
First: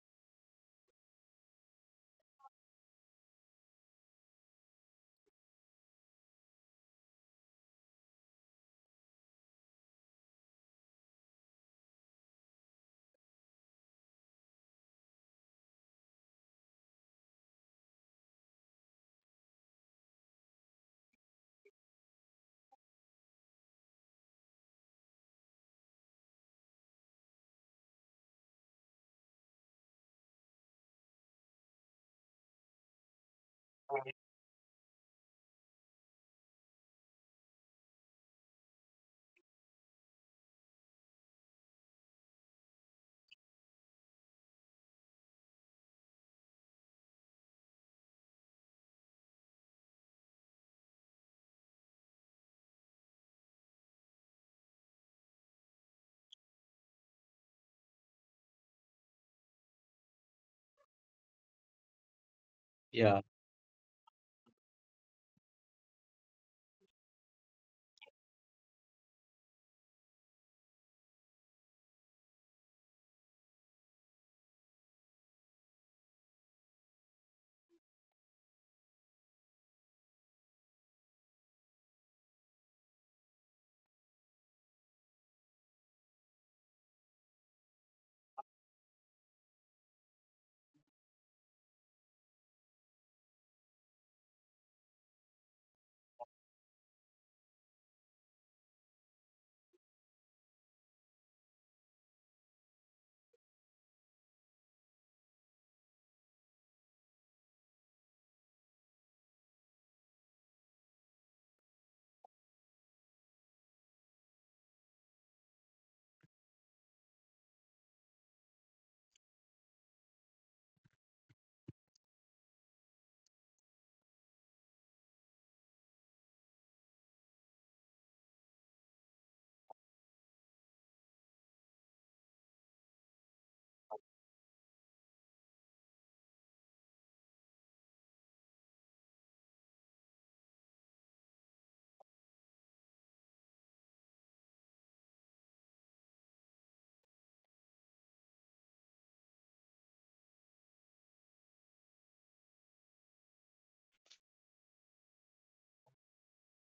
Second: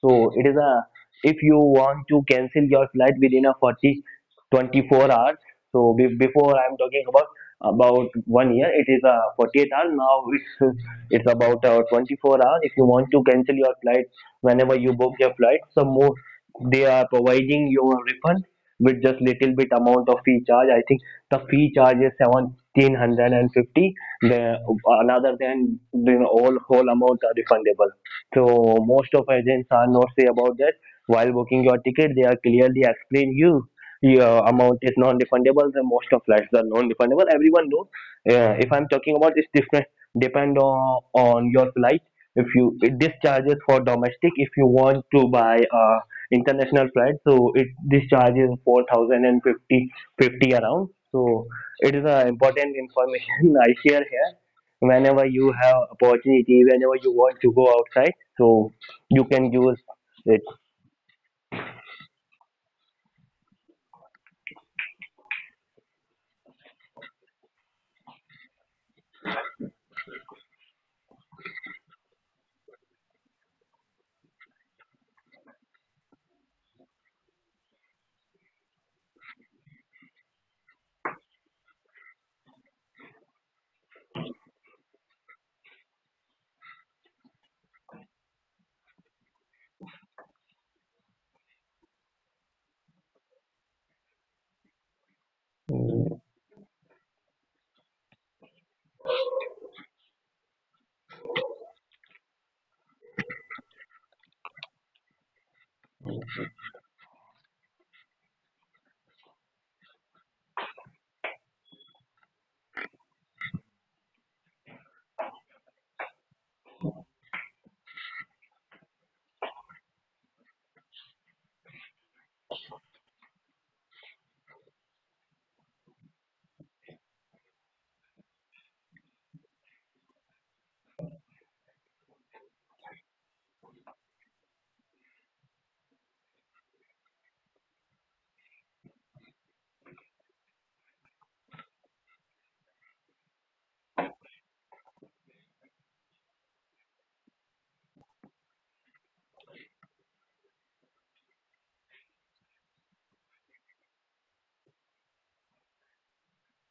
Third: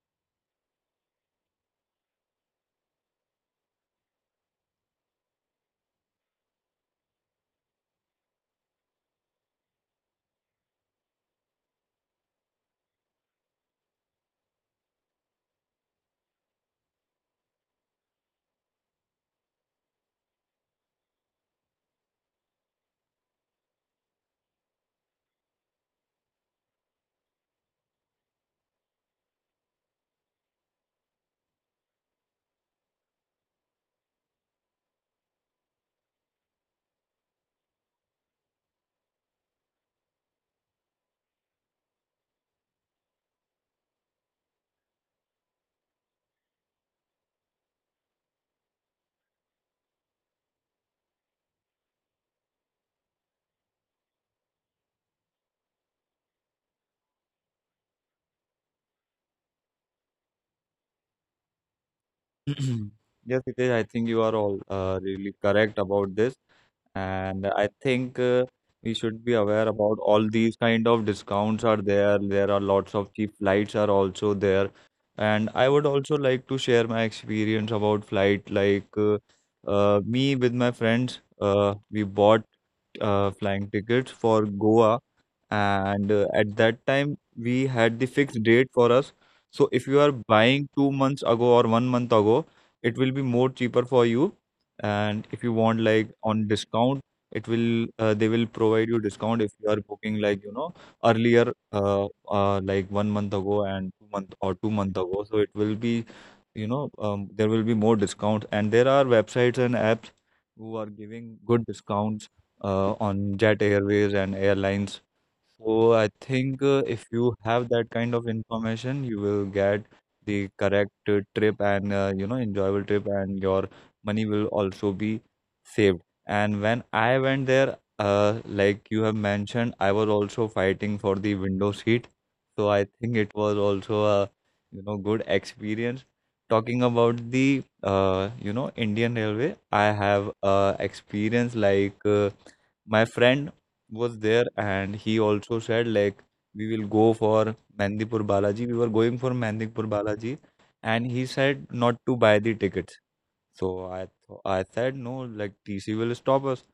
B: So it is a if you want to cancel your flight within a 40 24 hours. So before I'm talking about 1 year, it is a 48 hours. Now it's about 24 hours. If you want to cancel your flight whenever you book your flight, some more they are providing your refund with just little bit amount of fee charge. I think the fee charge is 1750. The another than you know all whole amounts are refundable. So most of agents are not say about that. While booking your ticket they are clearly explain you your amount is non-refundable. The most of flights are non-refundable, everyone knows. If I'm talking about it's different depend on your flight. If you it, this charges for domestic. If you want to buy international flight, so it this charges four thousand and fifty around. So it is an important information I share here. Whenever you have opportunity, whenever you want to go outside, so you can use it.
C: yes,
A: Yeah.
C: yes, Hitesh, I think you are all really correct about this. And I think we should be aware about all these kind of discounts are there. There are lots of cheap flights are also there. And I would also like to share my experience about flight. Like, me with my friends, we bought flying tickets for Goa, and at that time we had the fixed date for us. So if you are buying 2 months ago or 1 month ago, it will be more cheaper for you. And if you want like
B: Mm,
C: on discount, it will they will provide you discount if you are booking like earlier, like 1 month ago and 2 month ago. So it will be you know there will be more discounts, and there are websites and apps who are giving good discounts on Jet Airways and airlines. So I think if you have that kind of information, you will get the correct trip, and enjoyable trip, and your money will also be saved. And when I went there, like you have mentioned, I was also fighting for the window seat, so I think it was also a good experience. Talking about the Indian Railway, I have experience like. My friend was there, and he also said like we will go for Mandipur Balaji. We were going for Mandipur Balaji, and he said not to buy the tickets. So I said no, like, TC will stop us.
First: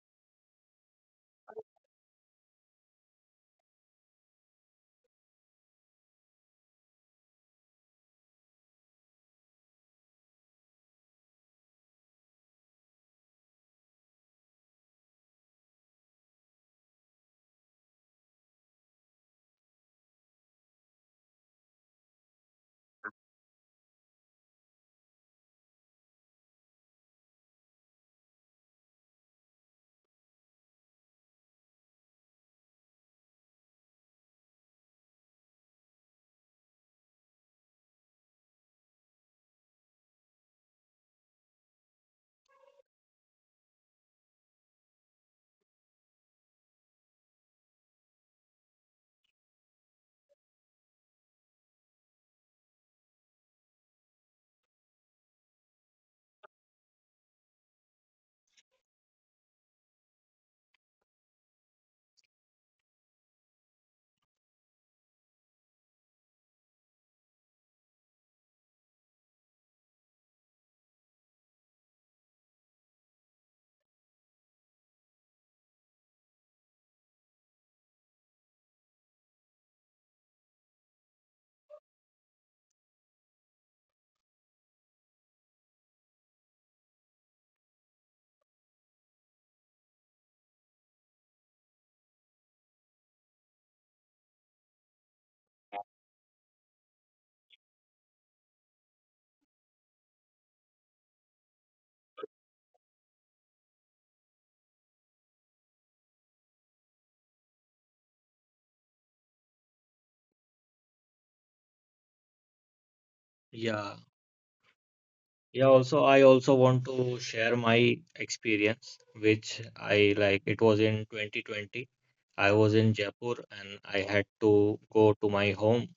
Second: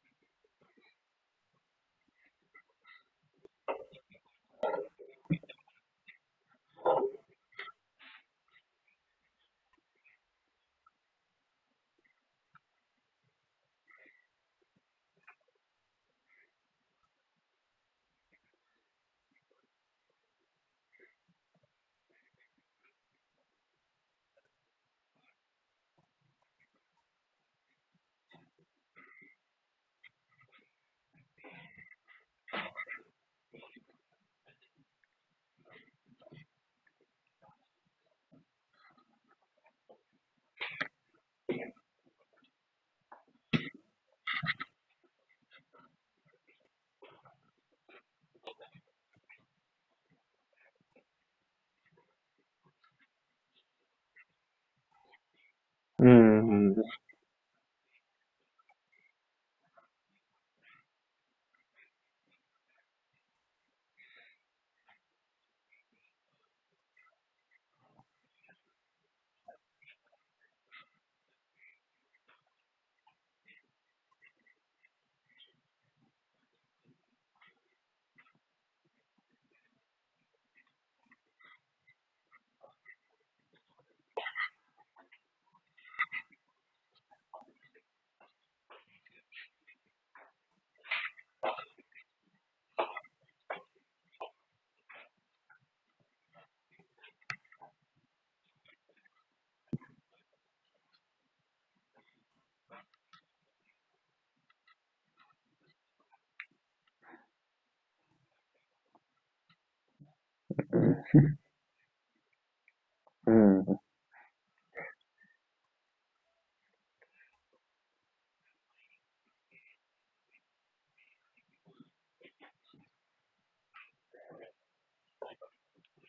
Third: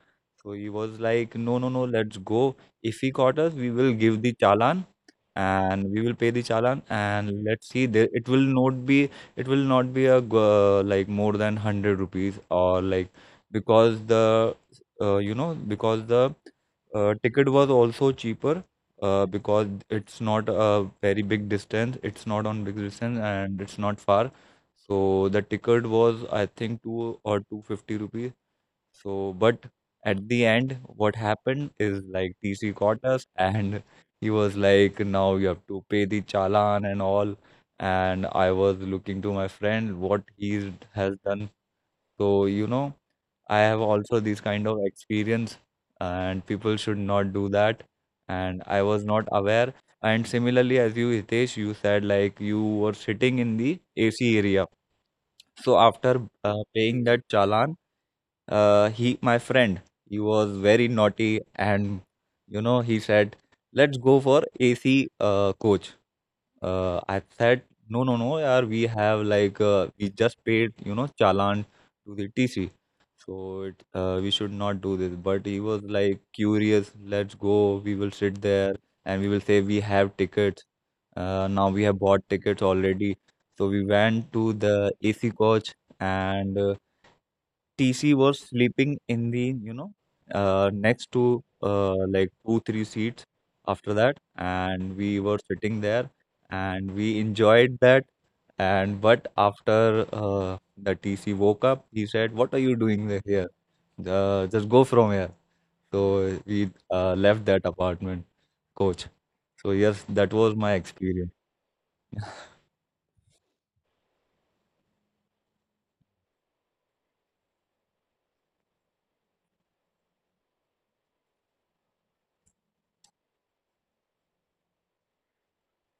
C: So he was like, no, no, no, let's go. If he caught us, we will give the challan, and we will pay the challan, and let's see, there it will not be, like more than 100 rupees, or like, because the because the ticket was also cheaper because it's not a very big distance, it's not on big distance, and it's not far. So the ticket was I think 2 or 250 rupees. So, but at the end, what happened is like TC caught us, and he was like, now you have to pay the challan and all. And I was looking to my friend what he has done. So, I have also this kind of experience, and people should not do that. And I was not aware. And similarly, as you, Hitesh, you said like you were sitting in the AC area. So after paying that challan, he my friend he was very naughty, and he said, let's go for AC coach. I said, no, no, no, yaar, we have like we just paid challan to the TC. So we should not do this, but he was like curious, let's go, we will sit there, and we will say we have tickets. Now we have bought tickets already. So we went to the AC coach, and TC was sleeping in the, next to like, two, three seats after that. And we were sitting there, and we enjoyed that. And but after the TC woke up, he said, what are you doing there here? Just go from here. So we left that apartment, coach. So, yes, that was my experience.
B: mm, mm,
A: Yeah. Yeah, also I also want to share my experience, which I like. It was in 2020. I was in Jaipur and I had to go to my home,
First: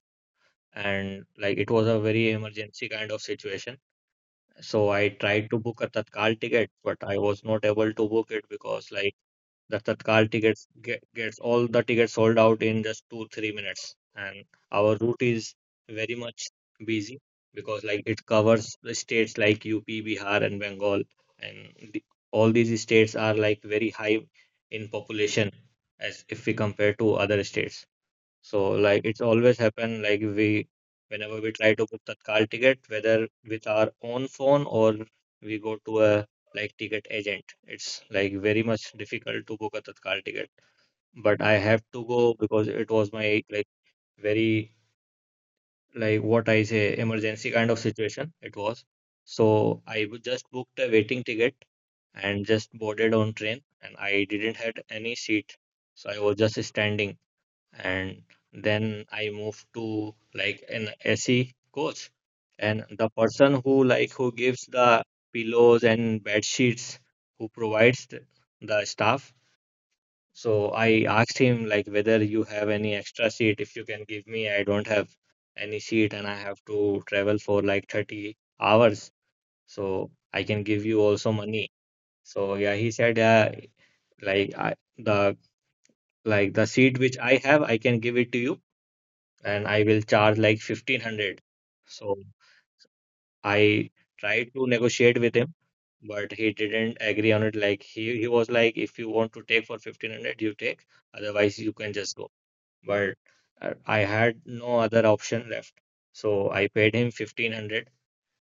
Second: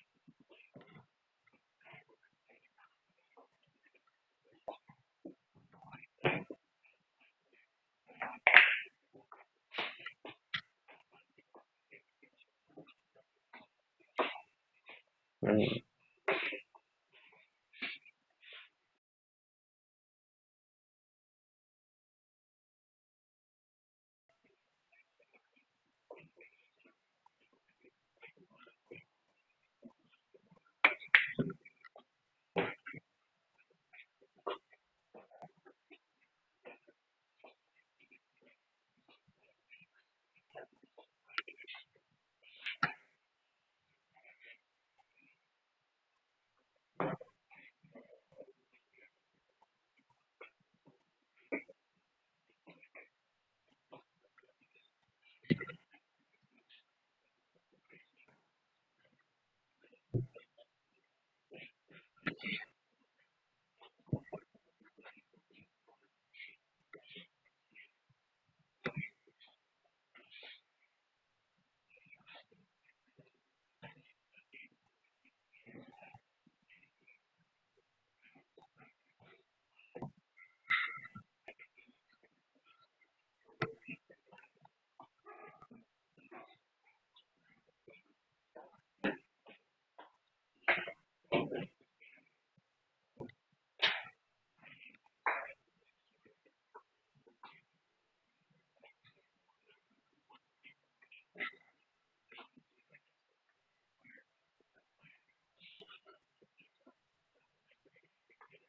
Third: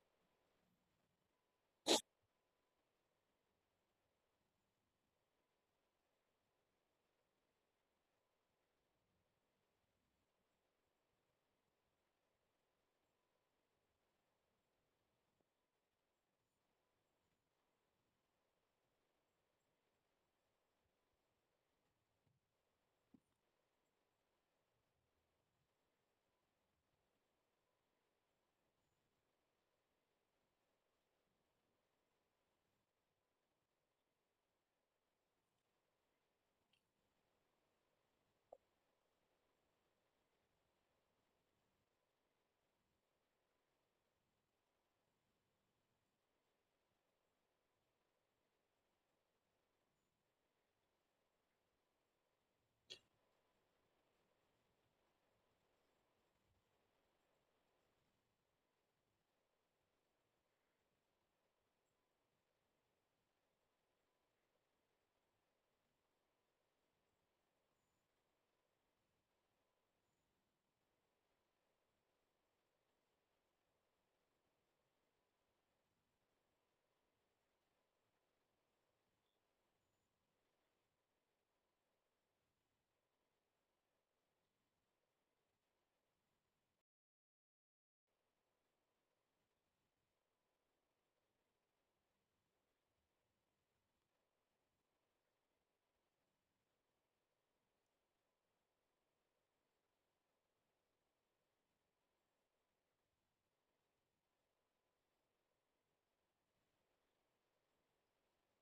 A: and like it was a very emergency kind of situation. So I tried to book a Tatkal ticket, but I was not able to book it, because like that Tatkal tickets gets all the tickets sold out in just two three minutes, and our route
B: mm,
A: is very much busy because like it covers the states like UP, Bihar and Bengal, and the, all these states are like very high in population as if we compare to other states. So like it's always happen like we whenever we try to book Tatkal ticket, whether with our own phone or we go to a like ticket agent. It's like very much difficult to book a Tatkal ticket. But I have to go because it was my like very like what I say emergency kind of situation it was. So I just booked a waiting ticket and just boarded on train, and I didn't had any seat. So I was just standing, and then I moved to like an SE coach, and the person who like who gives the pillows and bed sheets, who provides the staff, so I asked him like whether you have any extra seat if you can give me. I don't have any seat and I have to travel for like 30 hours, so I can give you also money. So yeah, he said yeah, like I, the like the seat which I have I can give it to you, and I will charge like 1500. So I tried to negotiate with him, but he didn't agree on it. Like he was like, if you want to take for 1500, you take, otherwise you can just go. But I had no other option left. So I paid him 1500,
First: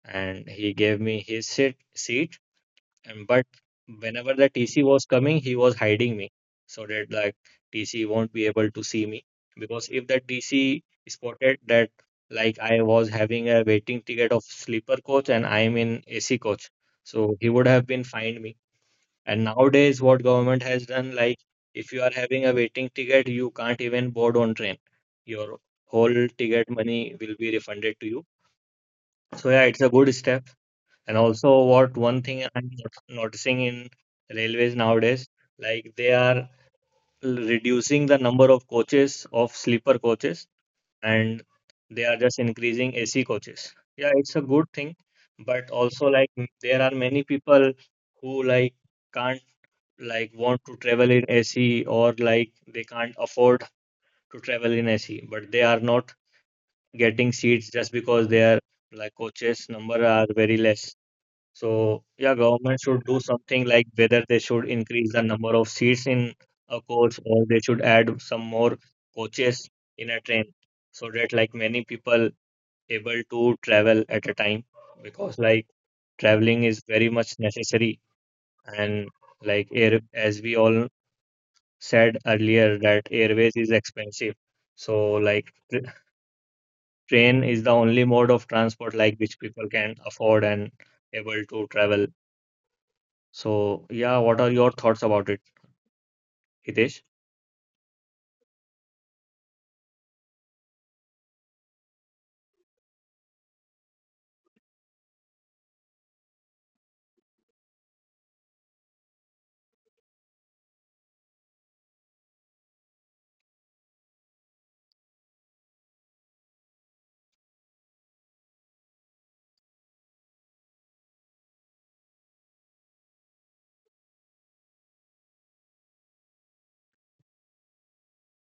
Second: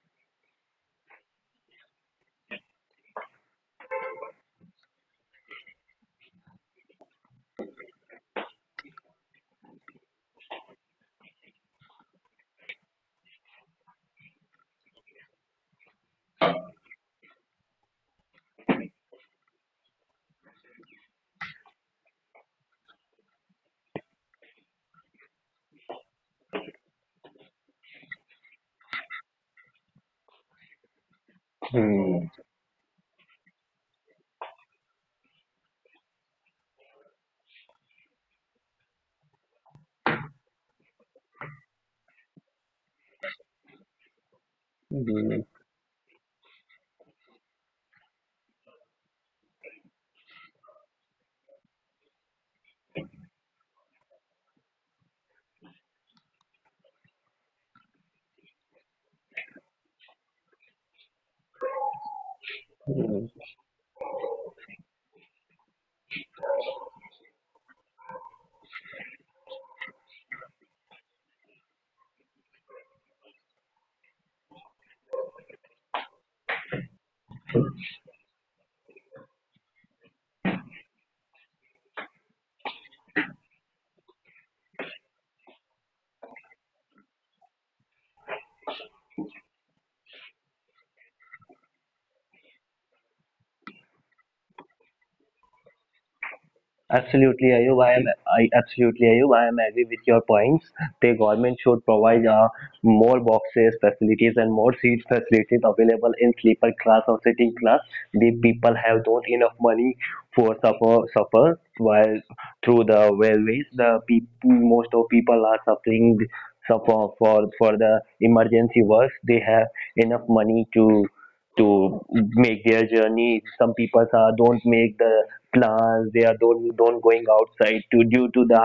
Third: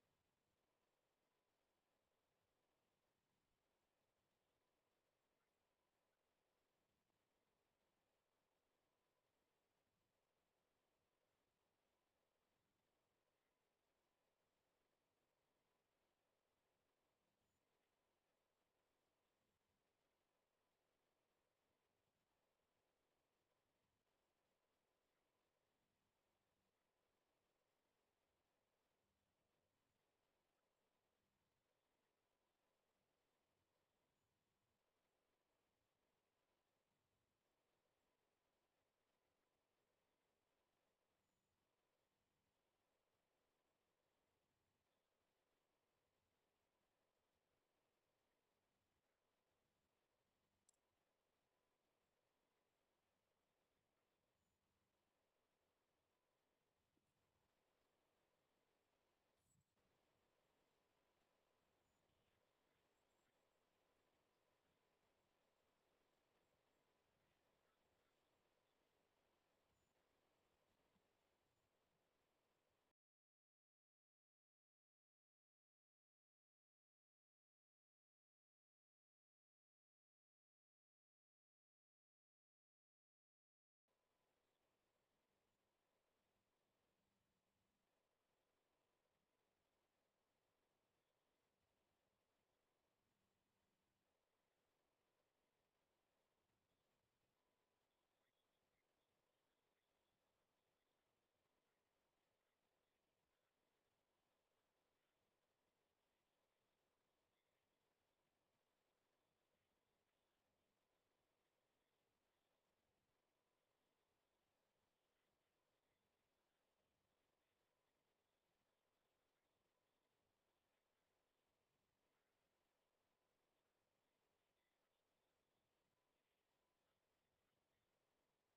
A: and he gave me his seat, and but whenever the TC was coming, he was hiding me so that like TC won't be able to see me. Because if the TC spotted that like I was having a waiting ticket of sleeper coach and I'm in AC coach, so he would have been fined me. And nowadays, what government has done, like if you are having a waiting ticket, you can't even board on train. Your whole ticket money will be refunded to you. So yeah, it's a good step. And also,
B: mm,
A: what one thing I'm noticing in railways nowadays, like they are reducing the number of coaches of sleeper coaches, and they are just increasing AC coaches. Yeah, it's a good thing,
B: mm,
A: but also like there are many people who like can't like want to travel in AC or like they can't afford to travel in AC, but they are not getting seats just because their like coaches number are very less. So yeah, government should
B: mm.
A: do something like whether they should increase the number of seats in a coach or they should add some more coaches in a train, so that like many people able to travel at a time, because like traveling is very much necessary. And like air as we all said earlier that airways is expensive. So like tr train is the only mode of transport like which people can afford and able to travel. So, yeah, what are your thoughts about it, Hitesh?
B: Absolutely, Ayub. I am I absolutely Ayub. I am agree with your points. The government should provide more boxes facilities and more seat facilities available in sleeper class or sitting class. The people have don't enough money for supper while through the railways. The people most of people are suffer for the emergency works. They have enough money to make their journey. Some people are, don't make the plans. They are don't going outside to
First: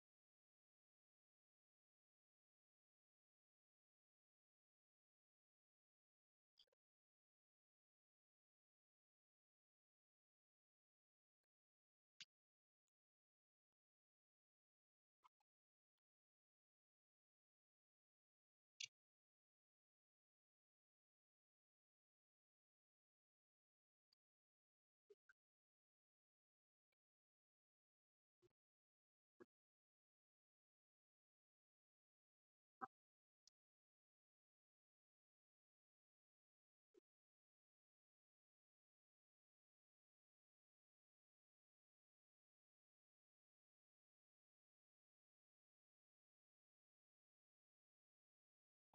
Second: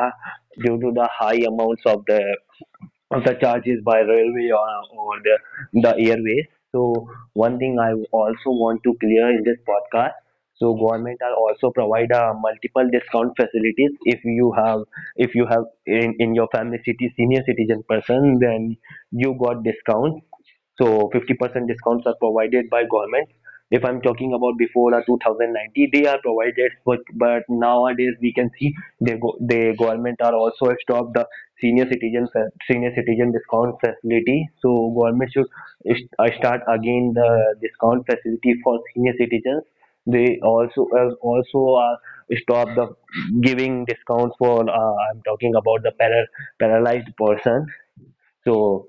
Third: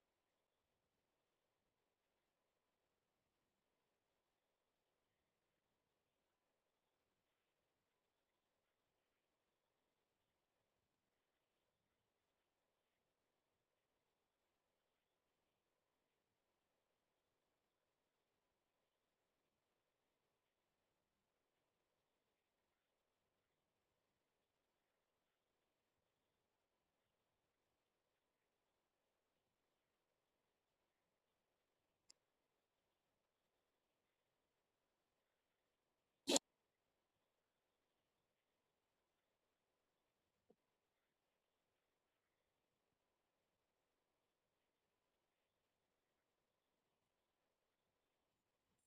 B: due to the high amounts of the charges by railway, or the airways. So one thing I also want to clear in this podcast. So government are also provide multiple discount facilities. If you have if you have in your family city senior citizen person, then you got discounts. So 50% discounts are provided by government. If I'm talking about before 2090, they are provided, but nowadays we can see they go, the government are also stopped the senior citizen senior citizen discount facility. So government should start again the discount facility for senior citizens. They also stop the giving discounts for I'm talking about the paralyzed person. So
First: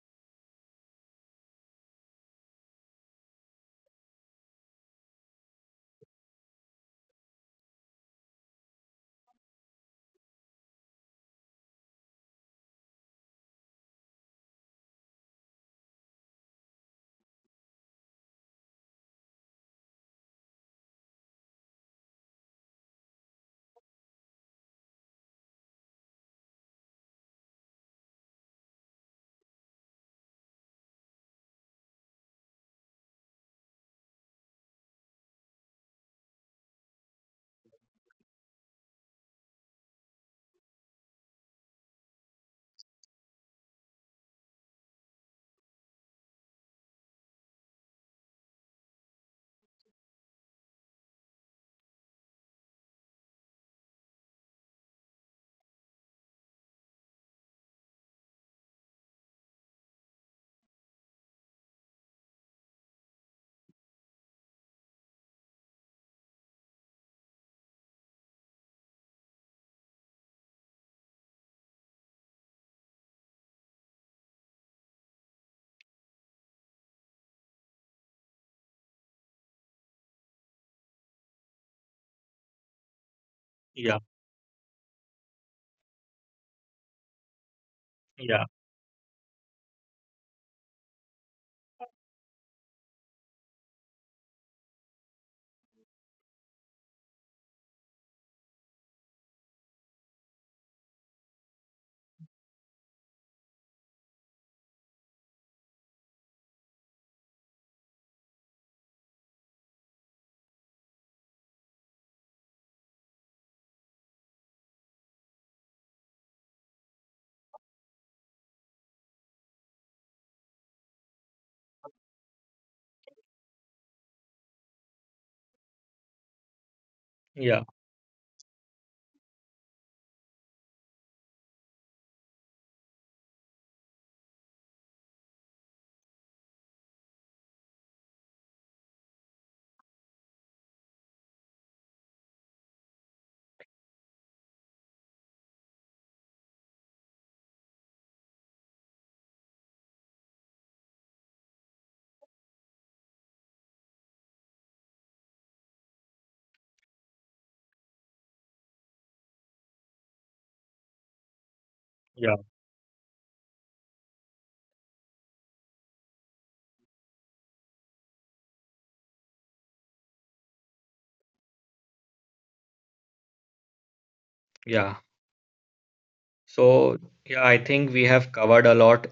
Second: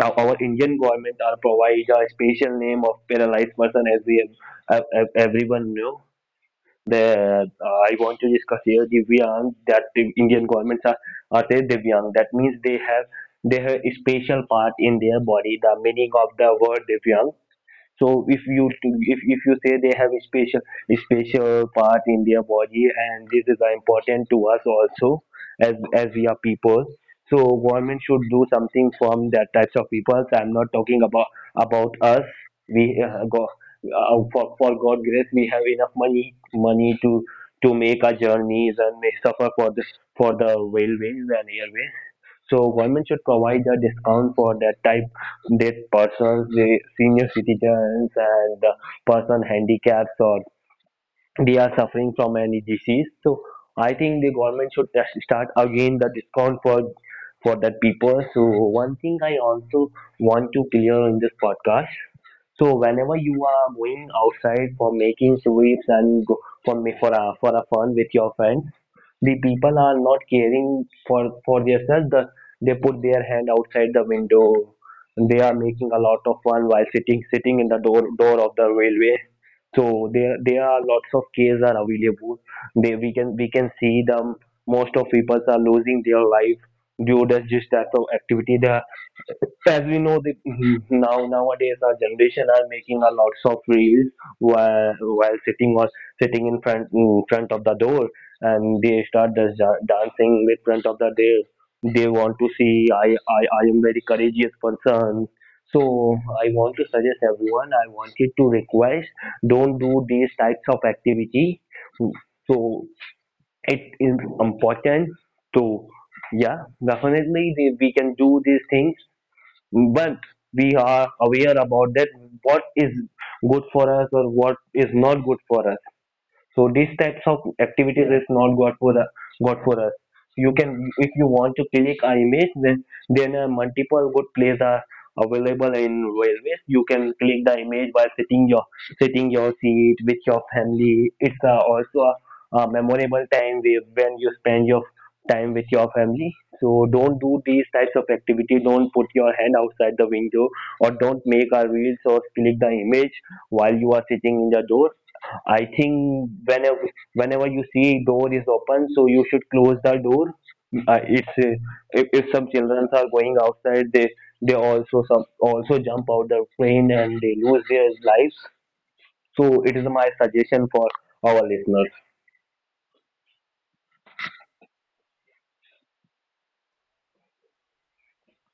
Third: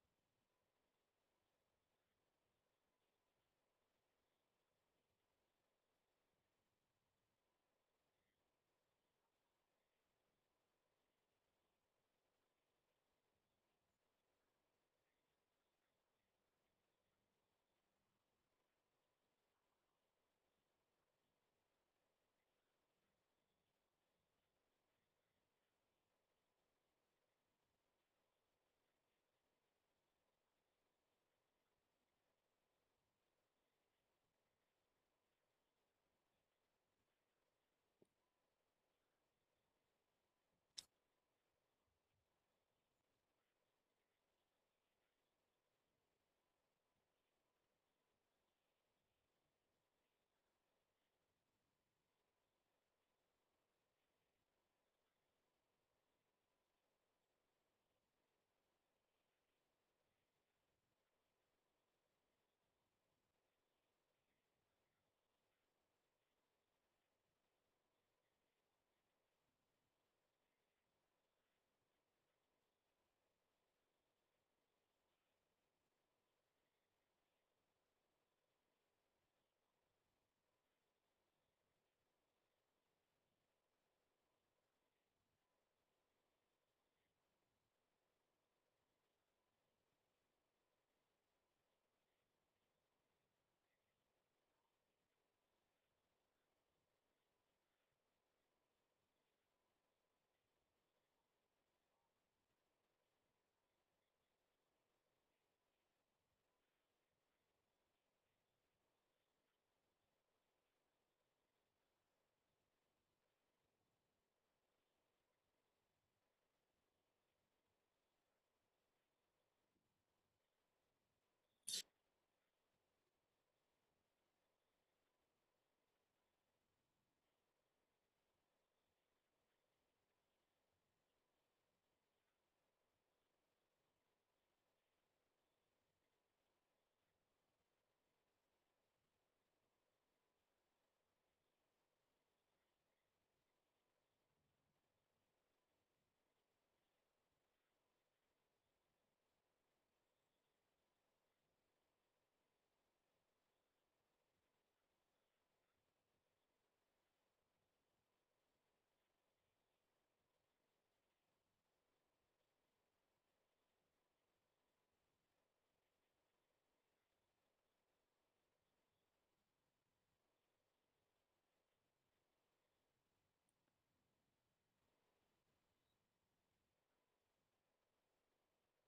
B: now, our Indian government are provide a special name of paralyzed person, as we everyone know. The I want to discuss here Divyang, that the Indian governments are say Divyang. That means they have a special part in their body. The meaning of the word Divyang, so if you say they have a special part in their body, and this is important to us also as we are people. So government should do something from that types of people. So I'm not talking about us. We go for God grace we have enough money to make our journeys and may suffer for the railways and airways. So government should provide a discount for that type, that persons, the senior citizens and the person handicaps, or they are suffering from any disease. So I think the government should just start again the discount for that people. So one thing I also want to clear in this podcast. So whenever you are going outside for making sweeps and go for me for a fun with your friends, the people are not caring for themselves. The, they put their hand outside the window. They are making a lot of fun while sitting in the door of the railway. So there are lots of cases are available. They we
A: Yeah,
B: can see them. Most of people are losing their life due to this type of
A: yeah,
B: activity. The as we know the mm-hmm, now nowadays our generation are making a lots of reels while sitting in front of the door, and they start just dancing with front of the door. They want to see I am very courageous person. So I want to suggest everyone. I wanted to request don't do these types of activity. So it is important to, yeah, definitely we can do these things, but we are aware about that what is good for us or what is not good for us. So these types
A: yeah,
B: of activities is not good for the good for us. You can if you want to click an image, then multiple good plays are available in railways. You can click the image by sitting your seat with your family. It's also a memorable time when you spend your time with your family. So don't do these types of activity. Don't put your hand outside the window or don't make a reels or click the image while you are sitting in the door. I think whenever you see door is open, so you should close the door. It's
A: yeah,
B: If some children are going outside, they also some also jump out the plane and they lose their lives. So it is my suggestion for our listeners.
A: yeah. So, yeah, I think we have covered a lot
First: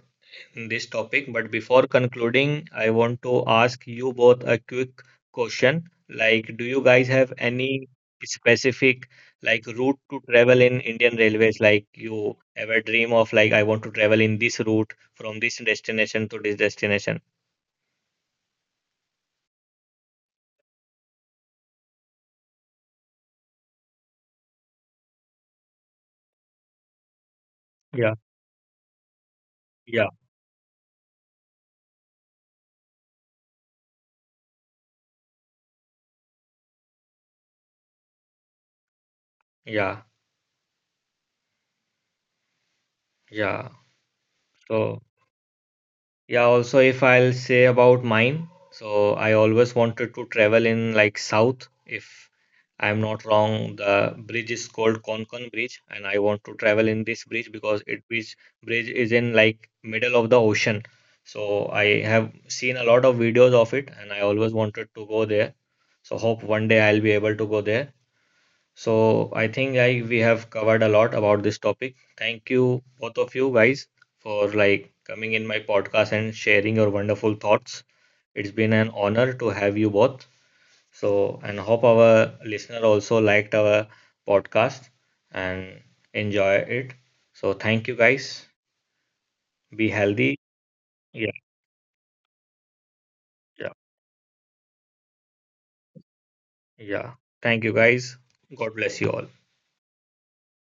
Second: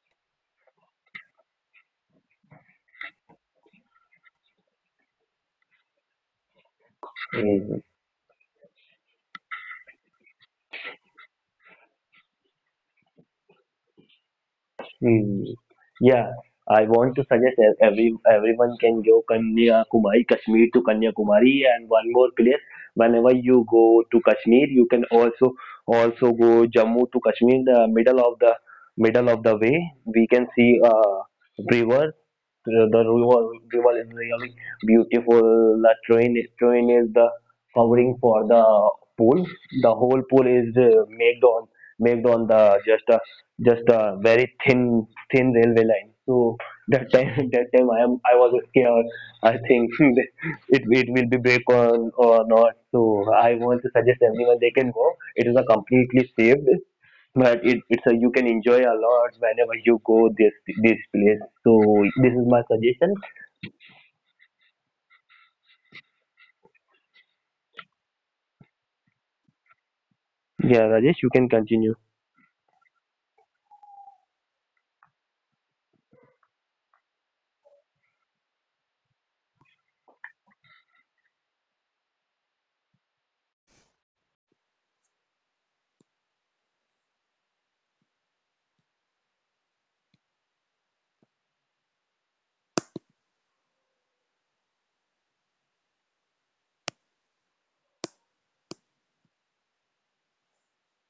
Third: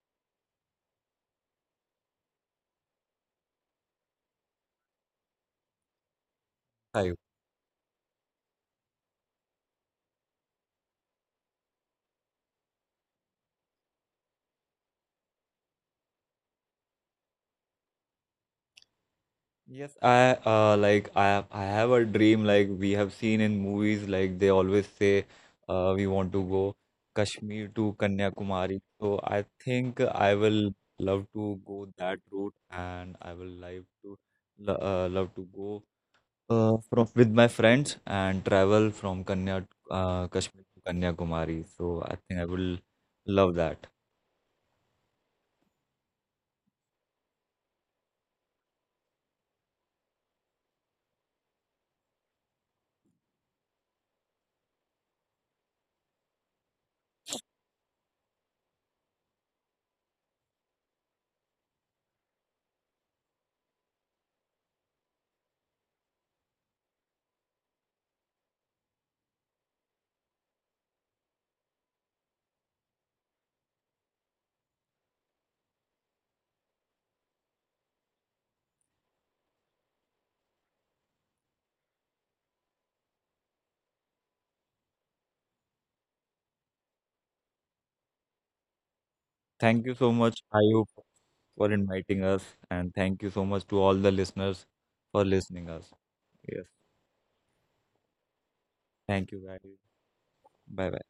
A: in this topic, but before concluding, I want to ask you both a quick question. Like, do you guys
C: I
A: have
B: Mm.
A: any specific like route to travel in Indian Railways? Like, you ever dream of like I want to travel in this route
B: Hmm.
A: from this
B: Yeah,
A: destination to this
B: I want to
A: destination?
B: suggest everyone can go
C: Yes,
B: Kanyakumari,
C: I
B: Kashmir to
C: like I
B: Kanyakumari,
C: I
B: and
C: have a
B: one more
C: dream.
B: place.
C: Like, we have
B: Whenever
C: seen in
B: you go
C: movies,
B: to
C: like, they
B: Kashmir, you
C: always
B: can
C: say we want
B: also
C: to
B: go
C: go
B: Jammu to Kashmir.
C: Kashmir to
B: The middle
A: Yeah,
B: of the
C: Kanyakumari. So
B: middle
C: I
B: of the way,
C: think
A: yeah,
B: we
C: I
B: can
C: will
B: see a
C: love to go
B: river.
C: that route,
B: The
C: and I will like
B: river is
C: to
B: really
C: love to go
B: beautiful. The train train
C: from
B: is the
C: with my friends
B: covering
C: and
B: for the
C: travel from
B: pool.
C: Kanya
B: The whole
A: yeah,
B: pool
C: Kashmir
B: is
C: to
B: made
C: Kanyakumari.
B: on
C: So I
B: made
C: think I
B: on
C: will
B: the
C: love that.
B: just
A: yeah.
B: a very
A: So.
B: thin railway line. So
A: Yeah, also
B: that
A: if
B: time
A: I'll
B: that time
A: say about
B: I was
A: mine,
B: scared.
A: so
B: I
A: I
B: think
A: always wanted to travel
B: it
A: in
B: will be
A: like
B: break
A: south.
B: on or
A: If
B: not. So
A: I'm not
B: I want to
A: wrong,
B: suggest
A: the
B: everyone they
A: bridge
B: can
A: is
B: go.
A: called
B: It is a
A: Konkon Bridge,
B: completely
A: and I want to
B: safe,
A: travel in this
B: but
A: bridge
B: it's
A: because
B: a you
A: it
B: can
A: bridge
B: enjoy a
A: bridge
B: lot
A: is in
B: whenever
A: like
B: you go
A: middle
B: this
A: of the
B: this
A: ocean.
B: place. So
A: So I
B: this is
A: have
B: my
A: seen a
B: suggestion.
A: lot of videos of it, and I always wanted to go there. So hope one day I'll be able to go there. So I think like we have
B: Yeah,
A: covered a
B: Rajesh, you
A: lot
B: can
A: about this
B: continue.
A: topic. Thank you both of you guys for like coming in my podcast and sharing your wonderful thoughts. It's been an honor to have you both. So and hope our listener also liked our podcast and enjoy it. So thank you guys.
C: Thank you
A: Be
C: so much.
A: healthy.
C: I hope
A: Yeah,
C: for inviting us, and thank you so much to all
A: yeah,
C: the listeners for listening us. Yes,
A: yeah. Thank you guys. God
C: thank you
A: bless you
C: guys.
A: all.
C: Bye bye.